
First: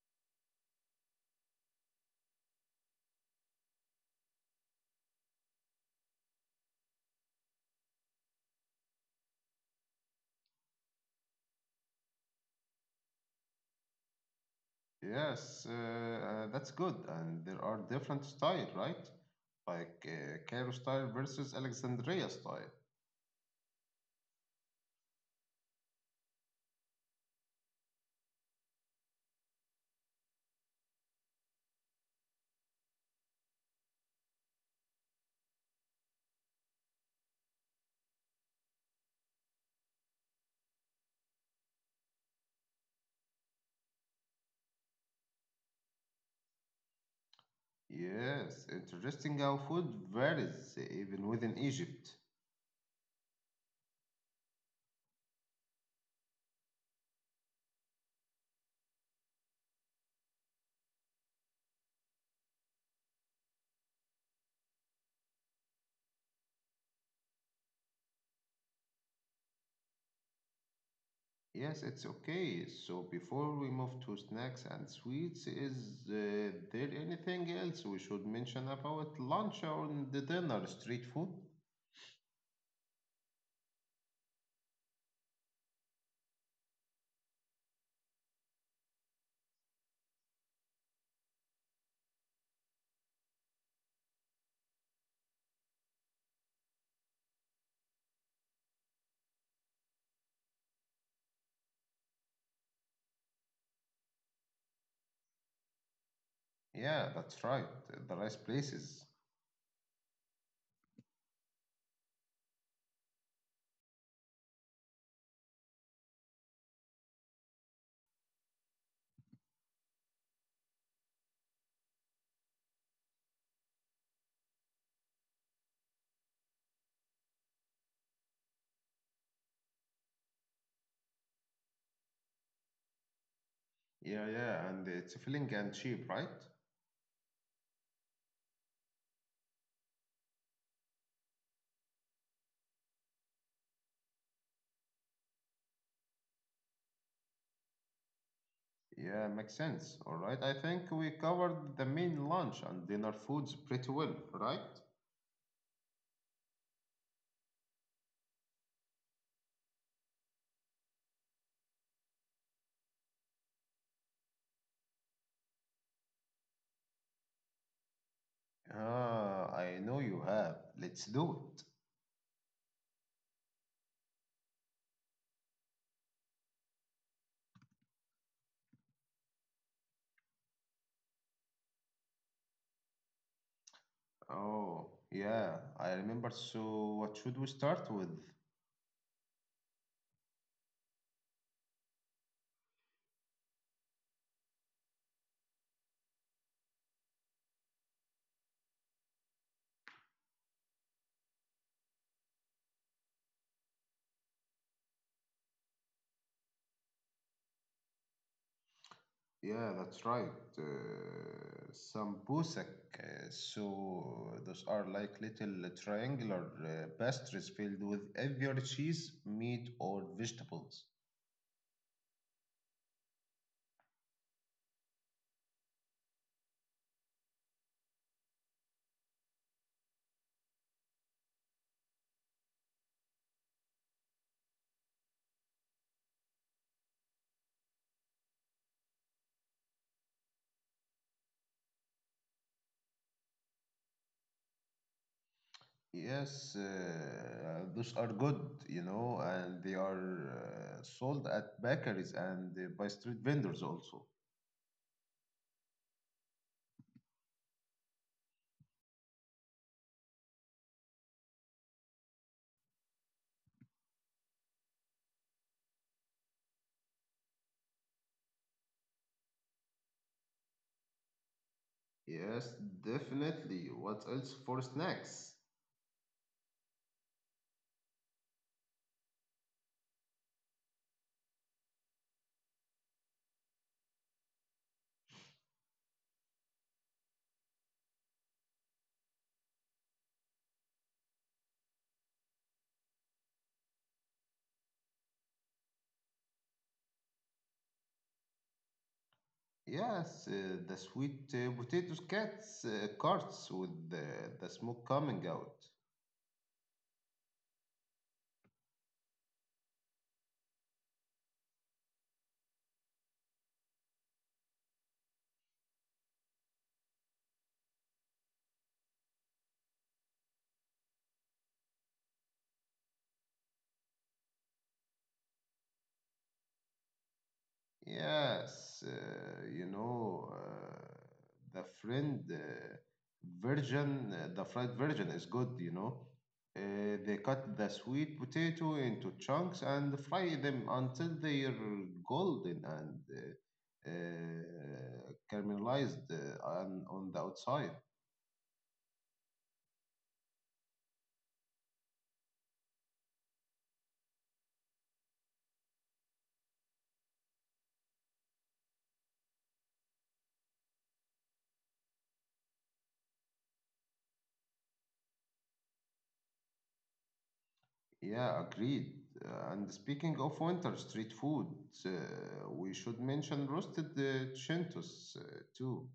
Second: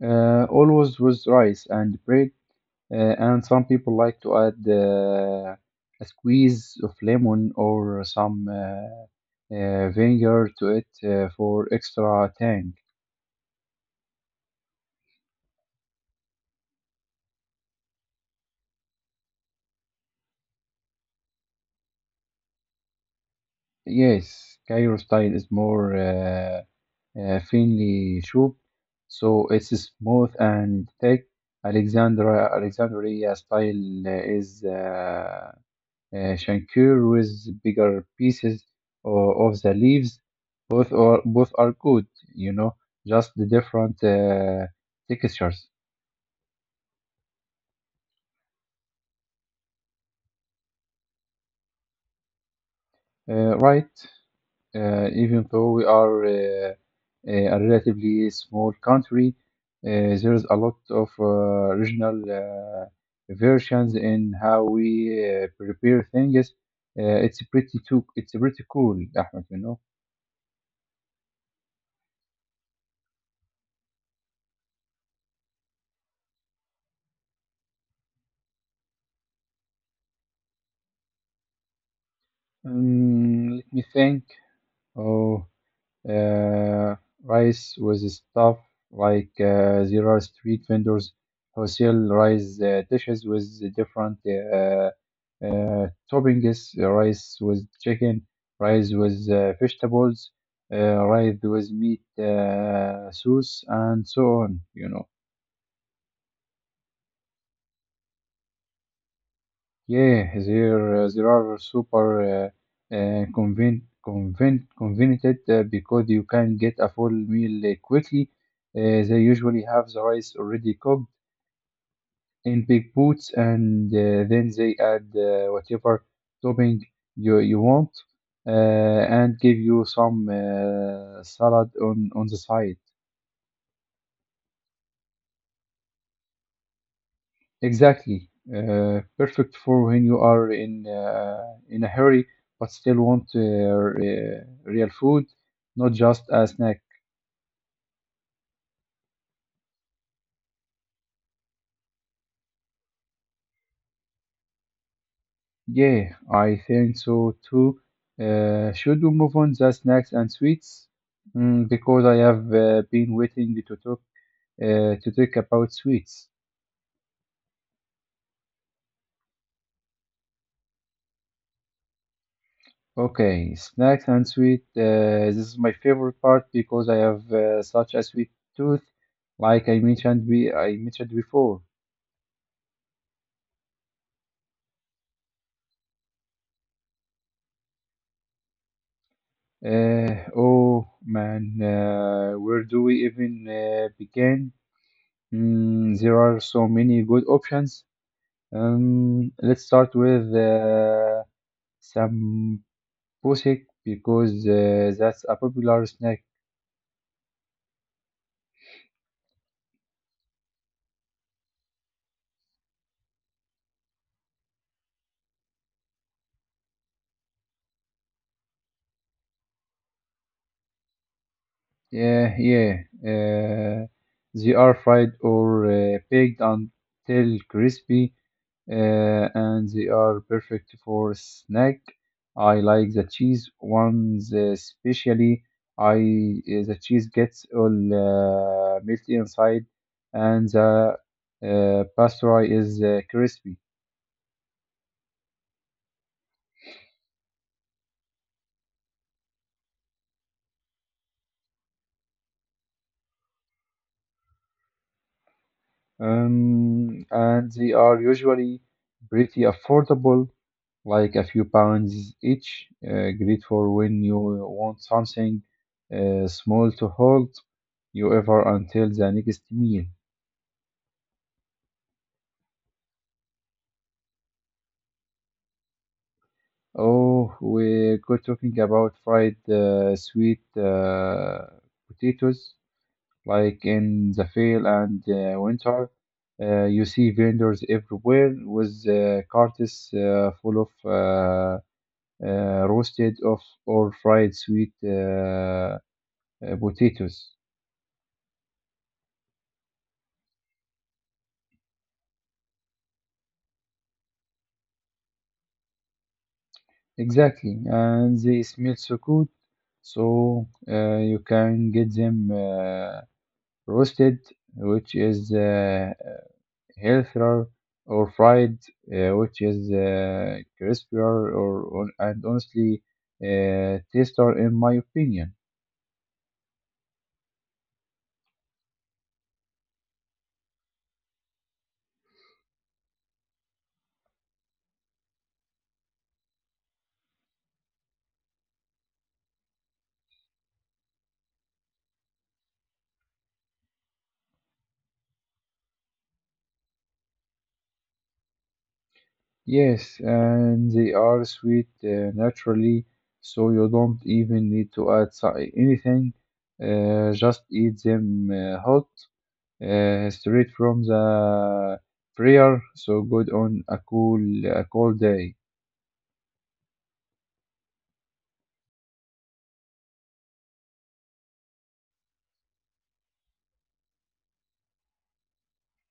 B: Always with rice and bread, and some people like to add a squeeze of lemon or some. Vinegar to it for extra tang.
A: Yes, that's good. And there are different style, right? Like Cairo style versus Alexandria style.
B: Yes, Cairo style is more thinly chopped, so it's smooth and thick. Alexandria style is shankir with bigger pieces of the leaves. Both are good, you know, just the different textures.
A: Yes, interesting how food varies even within Egypt.
B: Right? Even though we are a relatively small country, uh, there's a lot of regional versions in how we prepare things. It's pretty cool, Ahmed, you know.
A: Yes, it's okay. So before we move to snacks and sweets, is there anything else we should mention about lunch or the dinner? Street food?
B: Let me think. Oh. Uh, Rice with stuff like there are street vendors who sell rice dishes with different toppings, rice with chicken, rice with vegetables, rice with meat sauce, and so on, you know.
A: Yeah, that's right. The rice places.
B: There are super uh, convenient because you can get a full meal quickly. They usually have the rice already cooked in big pots, and then they add whatever topping you want, and give you some salad on the side.
A: Yeah, yeah, and it's filling and cheap, right?
B: Exactly. Perfect for when you are in a hurry but still want real food, not just a snack.
A: Yeah, makes sense. All right, I think we covered the main lunch and dinner foods pretty well, right?
B: Yeah, I think so too. Should we move on the snacks and sweets? Mm, because I have been waiting to talk about sweets.
A: Ah, I know you have. Let's do it.
B: Okay, snacks and sweet. This is my favorite part because I have such a sweet tooth, like I mentioned before.
A: Oh, yeah, I remember. So, what should we start with?
B: Oh man, where do we even begin? Mm, there are so many good options. Let's start with samosas because that's a popular snack.
A: Yeah, that's right. Uh, Sambusak. So those are like little triangular pastries filled with either cheese, meat, or vegetables.
B: Yeah, yeah. Uh, they are fried or baked until crispy, and they are perfect for snack. I like the cheese ones especially. I the cheese gets all melty inside, and the pastry is crispy.
A: Yes, those are good, you know, and they are sold at bakeries and by street vendors also.
B: And they are usually pretty affordable, like a few pounds each. Great for when you want something small to hold you over until the next meal.
A: Yes, definitely. What else for snacks?
B: Oh, we go talking about fried sweet potatoes, like in the fall and winter. You see vendors everywhere with carts full of roasted of or fried sweet potatoes.
A: Yes, the sweet potatoes cats carts with the smoke coming out.
B: Exactly, and they smell so good, so you can get them roasted, which is healthier or fried, which is crispier or and honestly tastier in my opinion.
A: Yes, the friend version, the fried version is good, you know. They cut the sweet potato into chunks and fry them until they're golden and uh, caramelized on the outside.
B: Yes, and they are sweet naturally, so you don't even need to add anything. Just eat them hot, straight from the fryer, so good on a cold day.
A: Yeah, agreed. And speaking of winter street food, uh, we should mention roasted chintos too.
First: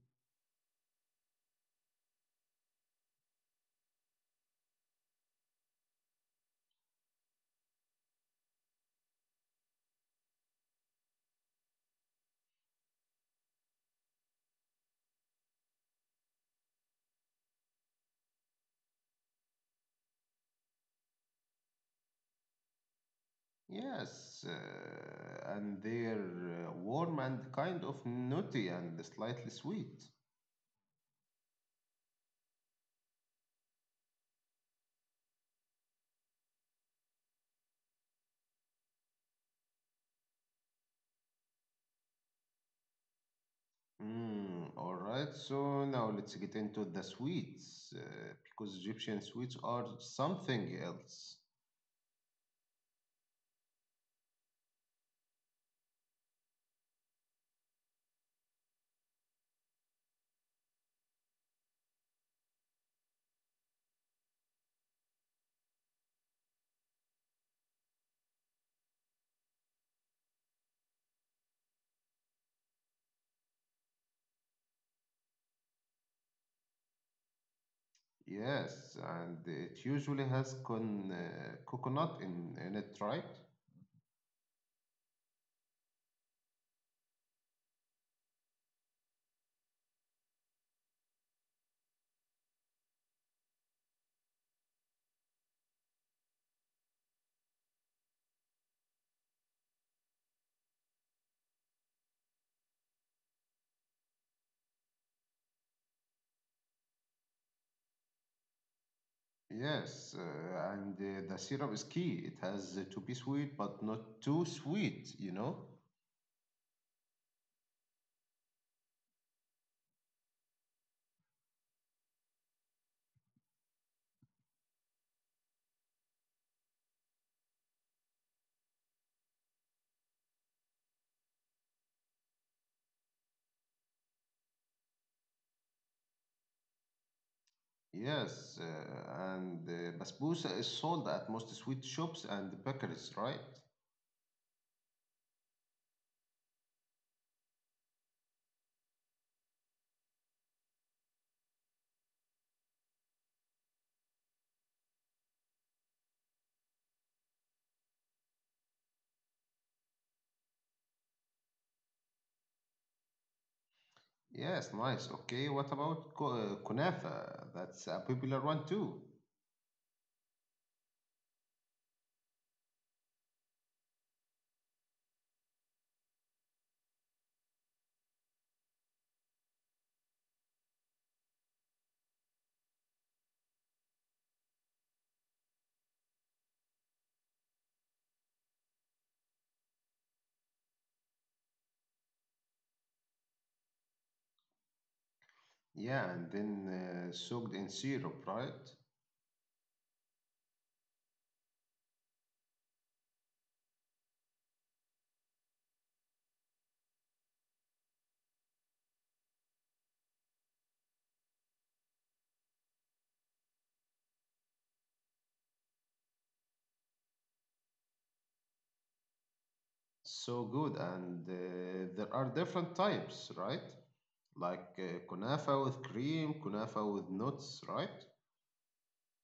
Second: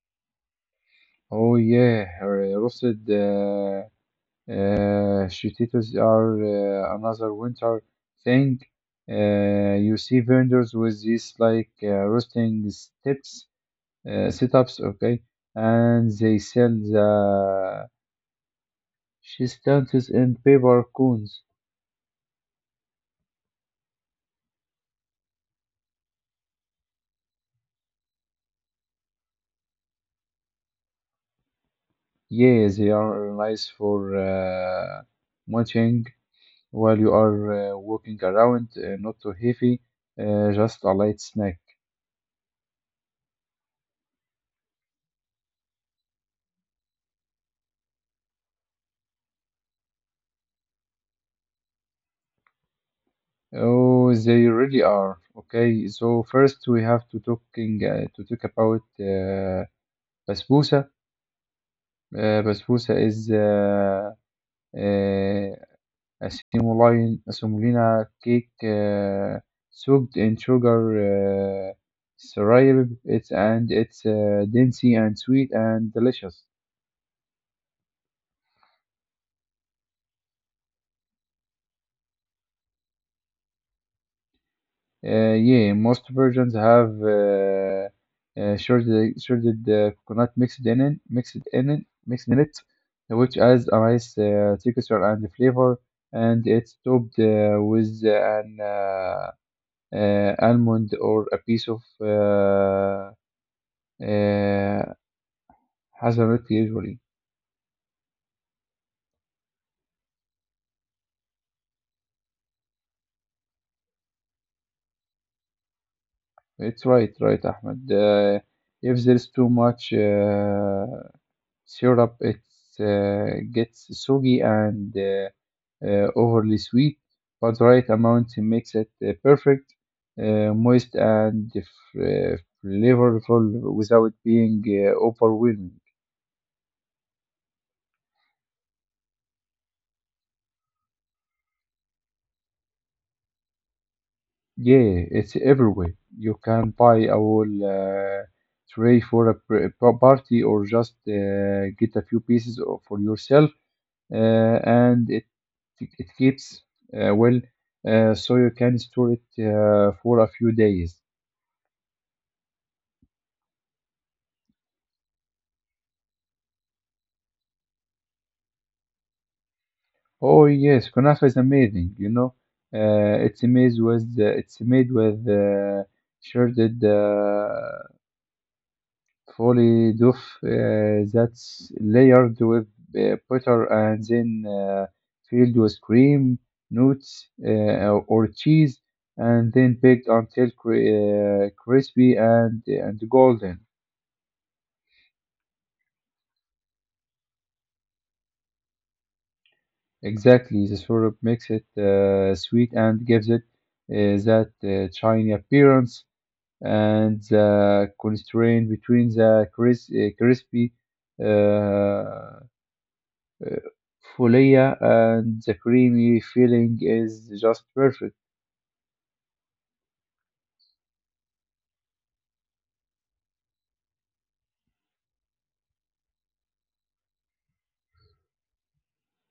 B: Oh yeah, roasted. Potatoes are another winter thing. You see vendors with these like roasting steps, setups, okay, and they sell the shistantas in paper cones.
A: Yes, and they're warm and kind of nutty and slightly sweet.
B: Yeah, they are nice for munching while you are walking around, not too heavy, just a light snack.
A: Mm, all right, so now let's get into the sweets because Egyptian sweets are something else.
B: Oh, they really are. Okay, so first we have to talk about basbousa. Basbousa is uh, a semolina cake soaked in sugar syrup. It's dainty and sweet and delicious.
A: Yes, and it usually has con coconut in it, right?
B: Yeah, most versions have shredded coconut mixed in it, which adds a nice texture and flavor. And it's topped with an almond or a piece of uh, hazelnut. Usually,
A: Yes, and the syrup is key. It has to be sweet, but not too sweet, you know?
B: it's right, right, Ahmed. If there's too much syrup, it gets soggy and overly sweet, but the right amount makes it perfect, moist and flavorful without being overwhelming.
A: Yes, and basbousa is sold at most sweet shops and bakeries, right?
B: Yeah, it's everywhere. You can buy a whole tray for a party or just get a few pieces for yourself, and it keeps well, so you can store it for a few days.
A: Yes, nice. Okay, what about kunafa? That's a popular one too.
B: Oh yes, kunafa is amazing. You know, it's made with shredded fully dough that's layered with butter and then filled with cream, nuts, or cheese, and then baked until crispy and golden.
A: Yeah, and then soaked in syrup, right?
B: Exactly, the syrup makes it sweet and gives it that shiny appearance, and the constraint between the crispy uh, uh, folia and the creamy filling is just perfect.
A: So good. And there are different types, right? Like kunafa with cream, kunafa with nuts, right?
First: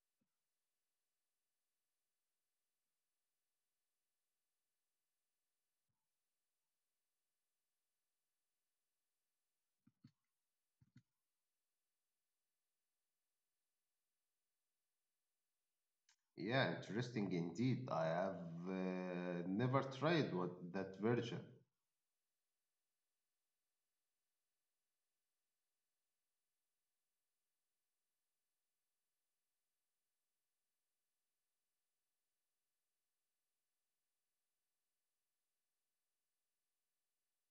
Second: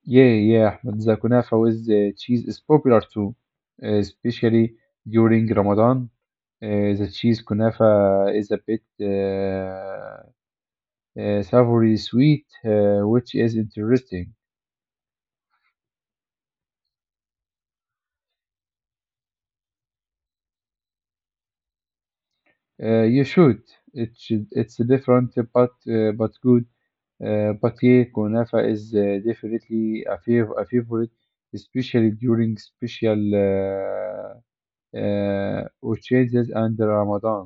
B: Yeah, yeah, Ahmed, the kunafa with the cheese is popular too, especially during Ramadan. Uh, the cheese kunafa is a bit savory sweet, which is interesting.
A: Yeah, interesting indeed. I have never tried what that version.
B: You should. It should. It's different, but good. Kunafa is definitely a, a favorite, especially during special uh, occasions and Ramadan.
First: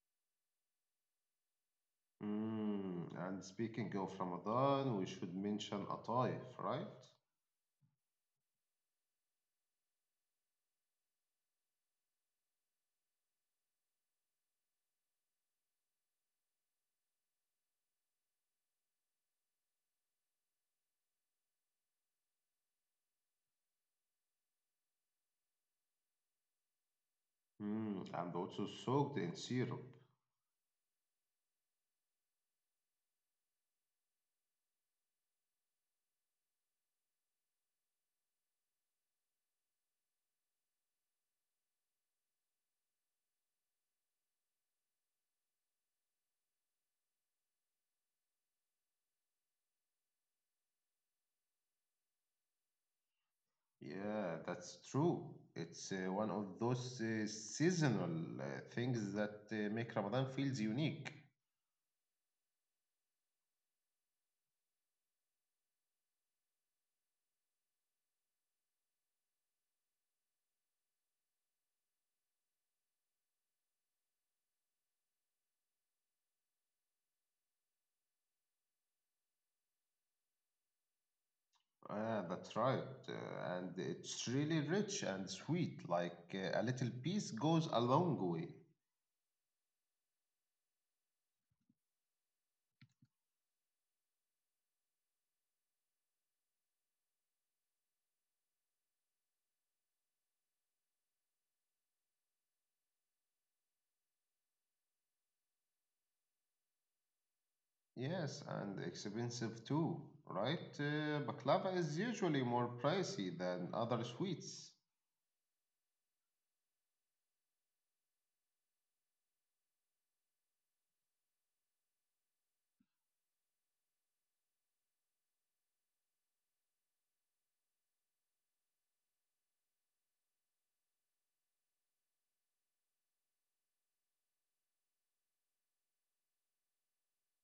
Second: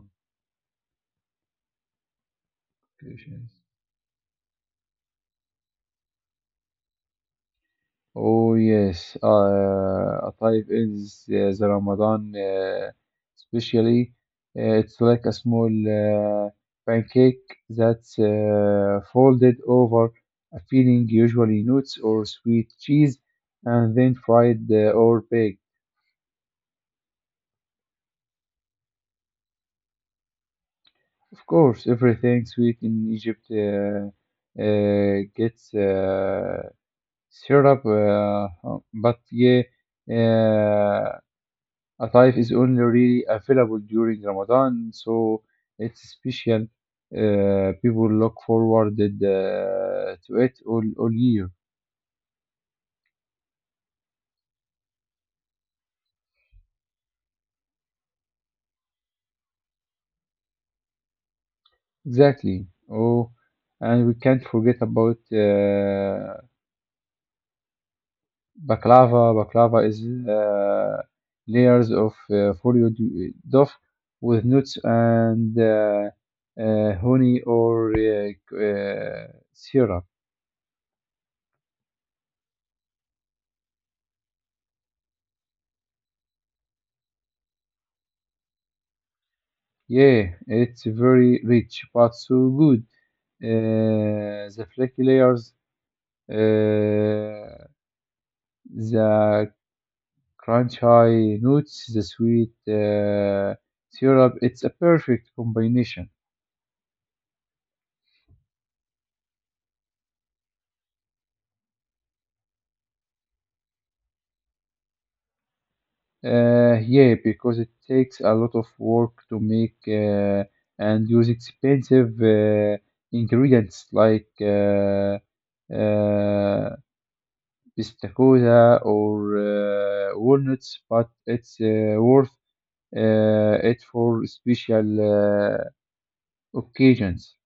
A: Mm, and
B: Patience.
A: speaking of Ramadan, we should mention Ataif, right?
B: Oh yes, a type is the Ramadan, especially it's like a small pancake that's folded over a filling, usually nuts or sweet cheese, and then fried or baked.
A: Mm, and also soaked in syrup.
B: Of course, everything sweet in Egypt gets syrup, but yeah, uh, a life is only really available during Ramadan, so it's special. People look forward to it all year.
A: Yeah, that's true. It's one of those seasonal things that make Ramadan feels unique.
B: Exactly. Oh, and we can't forget about baklava. Baklava is uh, layers of foliage dough with nuts and honey or syrup.
A: Ah, that's right. And it's really rich and sweet, like a little piece goes a long way.
B: Yeah, it's very rich but so good. The flaky layers, uh, the crunchy nuts, the sweet syrup. It's a perfect combination.
A: Yes, and expensive too, right? Baklava is usually more pricey than other sweets.
B: Yeah, because it takes a lot of work to make and use expensive ingredients like uh, pistachio or walnuts, but it's worth it for special occasions.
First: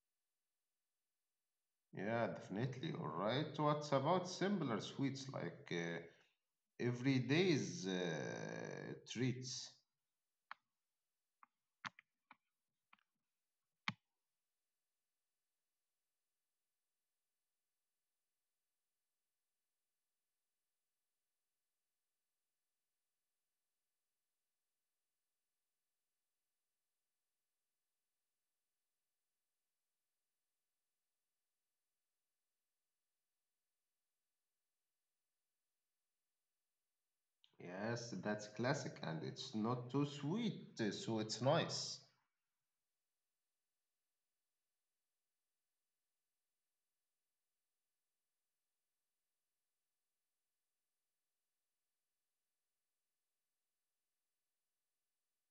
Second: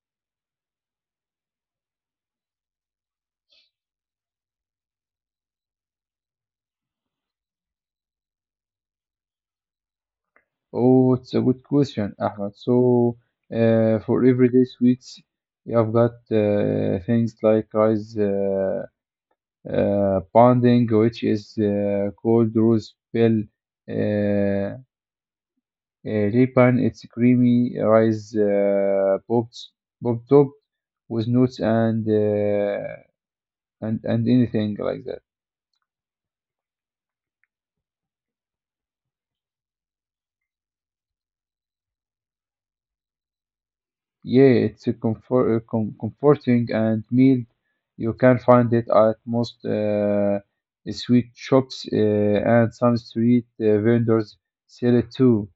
A: Yeah, definitely. All right. What about simpler sweets like everyday's treats?
B: Oh, it's a good question, Ahmed. So, for everyday sweets, you have got things like rice. Bonding, which is called rose bell uh, uh, ribbon. It's creamy rice popped up with nuts and and anything like that.
A: Yes, that's classic, and it's not too sweet, so it's nice.
B: Yeah, it's a comfort, comforting and meal. You can find it at most sweet shops and some street vendors sell it too.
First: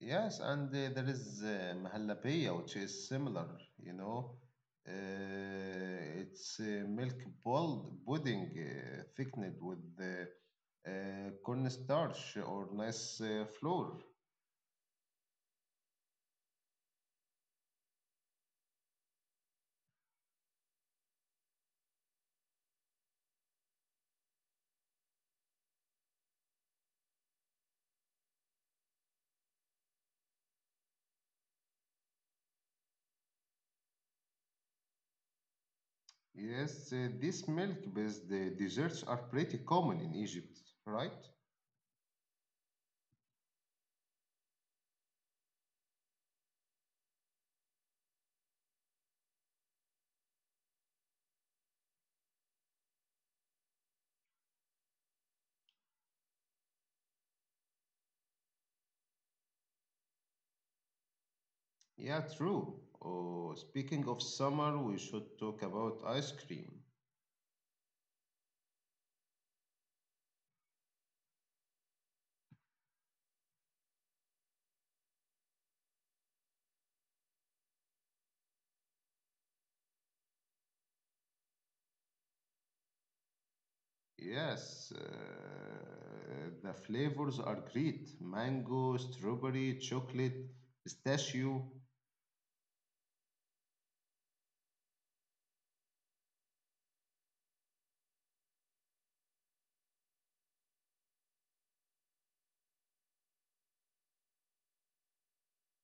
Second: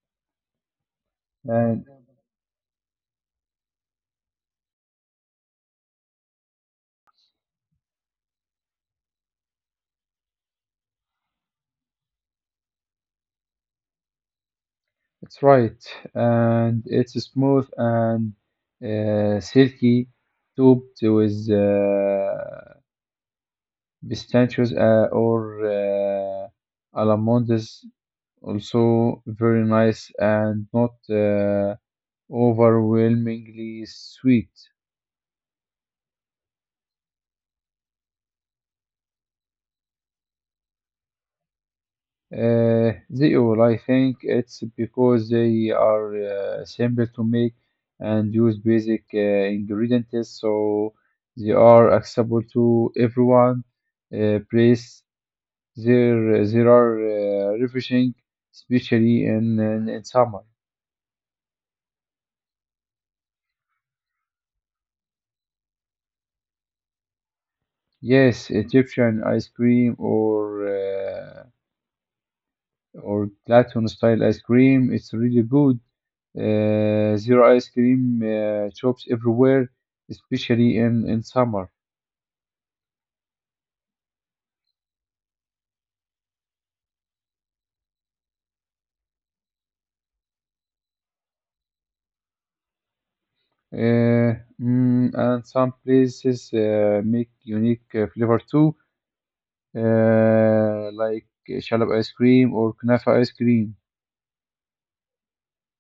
A: Yes, and there is
B: And
A: mahalabaya, which is similar. You know, it's milk bold pudding thickened with cornstarch or nice flour.
B: it's right, and it's smooth and silky, topped with pistachios or almonds. Also very nice and not overwhelmingly sweet.
A: Yes, these milk-based desserts are pretty common in Egypt, right?
B: They all, I think it's because they are simple to make and use basic ingredients, so they are accessible to everyone. Place there, there are refreshing, especially in summer.
A: Yeah, true. Oh, speaking of summer, we should talk about ice cream.
B: Yes, Egyptian ice cream or Latin style ice cream, it's really good. There are ice cream shops everywhere, especially in summer.
A: Yes, the flavors are great. Mango, strawberry, chocolate, pistachio.
B: Uh, mm, and some places make unique flavor too, like shalab ice cream or kunafa ice cream.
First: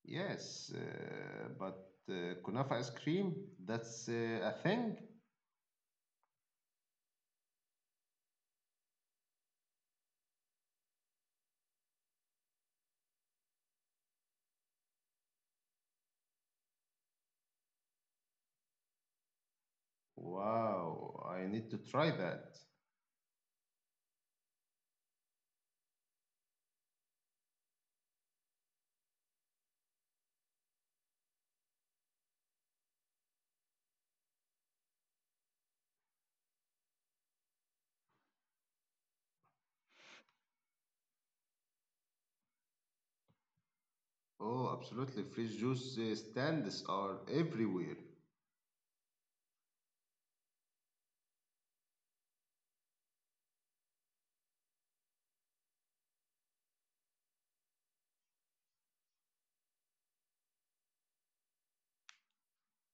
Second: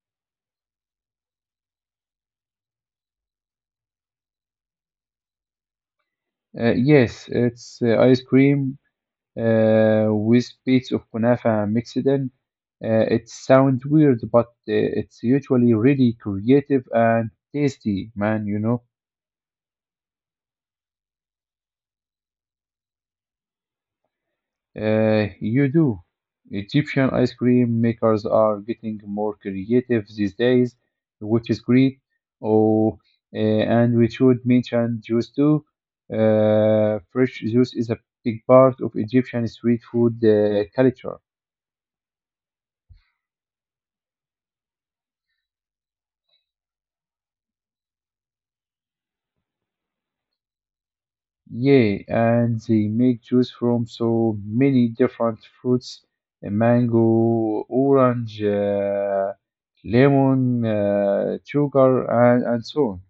A: Yes, but kunafa ice cream, that's a thing?
B: Yes, it's ice cream with bits of kunafa mixed in. It sounds weird, but it's usually really creative and tasty, man, you know.
A: Wow, I need to try that.
B: You do. Egyptian ice cream makers are getting more creative these days, which is great. Oh, and we should mention juice too. Fresh juice is a big part of Egyptian street food culture.
A: Oh, absolutely. Fresh juice stands are everywhere.
B: Yeah, and they make juice from so many different fruits, mango, orange, lemon, sugar, and so on.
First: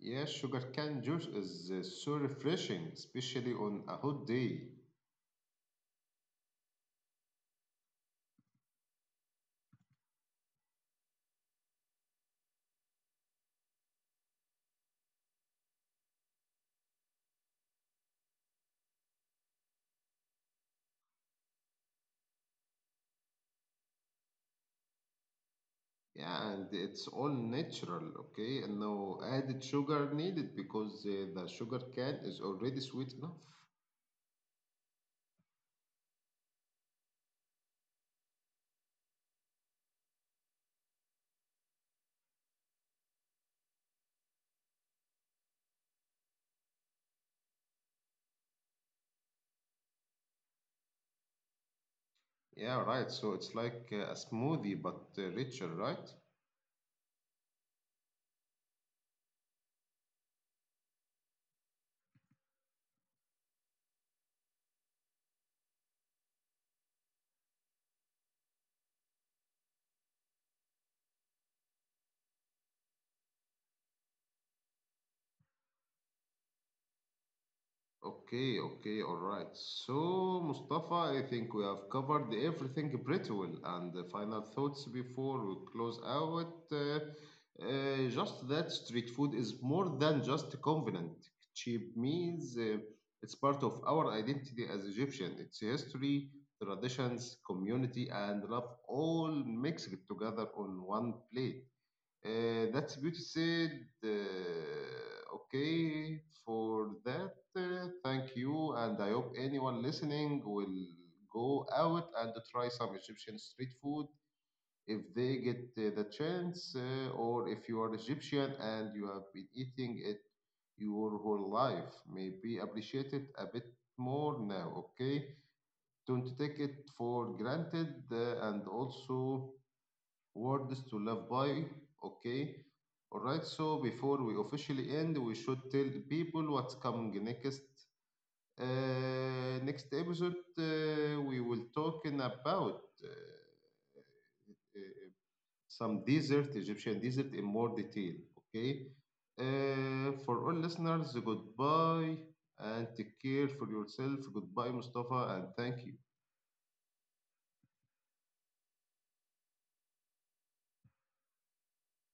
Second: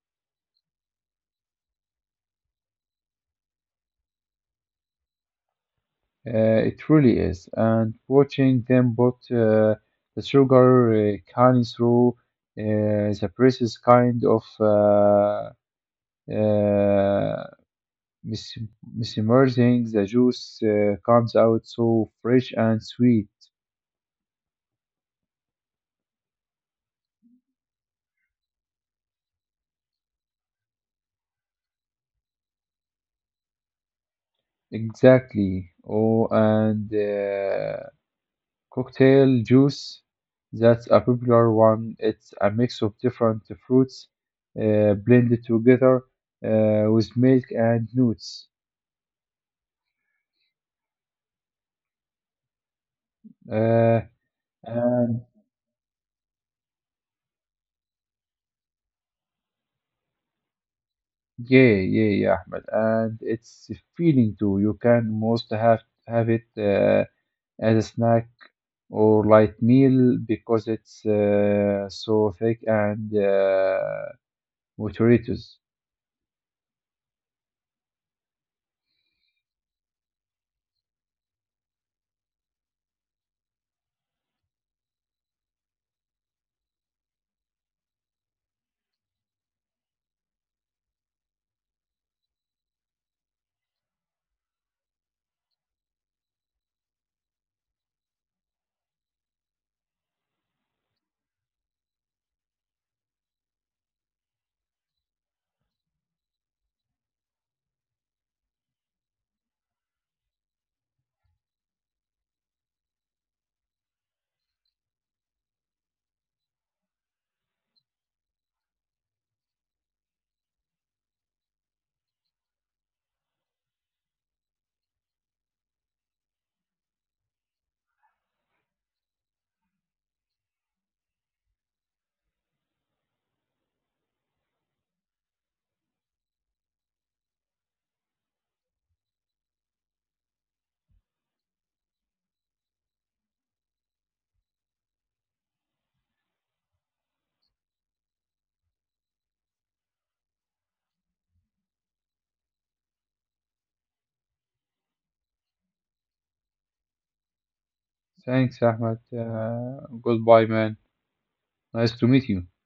A: Yeah, sugarcane juice is so refreshing, especially on a hot day.
B: It really is. And watching them put the sugar cane through the press is kind of uh, mis- mesmerizing. The juice comes out so fresh and sweet.
A: Yeah, and it's all natural, okay? And no added sugar needed because the sugar cane is already sweet enough.
B: Exactly. Oh, and cocktail juice. That's a popular one. It's a mix of different fruits blended together with milk and nuts.
A: Yeah, right.
B: Uh,
A: So it's like a
B: and
A: smoothie but richer, right?
B: Yeah, yeah, yeah, Ahmed. And it's a feeling too. You can most have it as a snack or light meal because it's so thick and nutritious.
A: Okay, okay, all right. So, Mustafa, I think we have covered everything pretty well. And the final thoughts before we close out just that street food is more than just convenient. Cheap means it's part of our identity as Egyptian. It's history, traditions, community, and love all mixed together on one plate. That's good said. Okay, for that, thank you. And I hope anyone listening will go out and try some Egyptian street food if they get the chance, or if you are Egyptian and you have been eating it your whole life. Maybe appreciate it a bit more now, okay? Don't take it for granted, and also words to live by. Okay. All right. So before we officially end, we should tell people what's coming next. Next episode, we will talking about uh, some desert, Egyptian desert, in more detail. Okay. For all listeners, goodbye and take care for yourself. Goodbye, Mustafa, and thank you.
B: Thanks, Ahmed. Goodbye, man. Nice to meet you.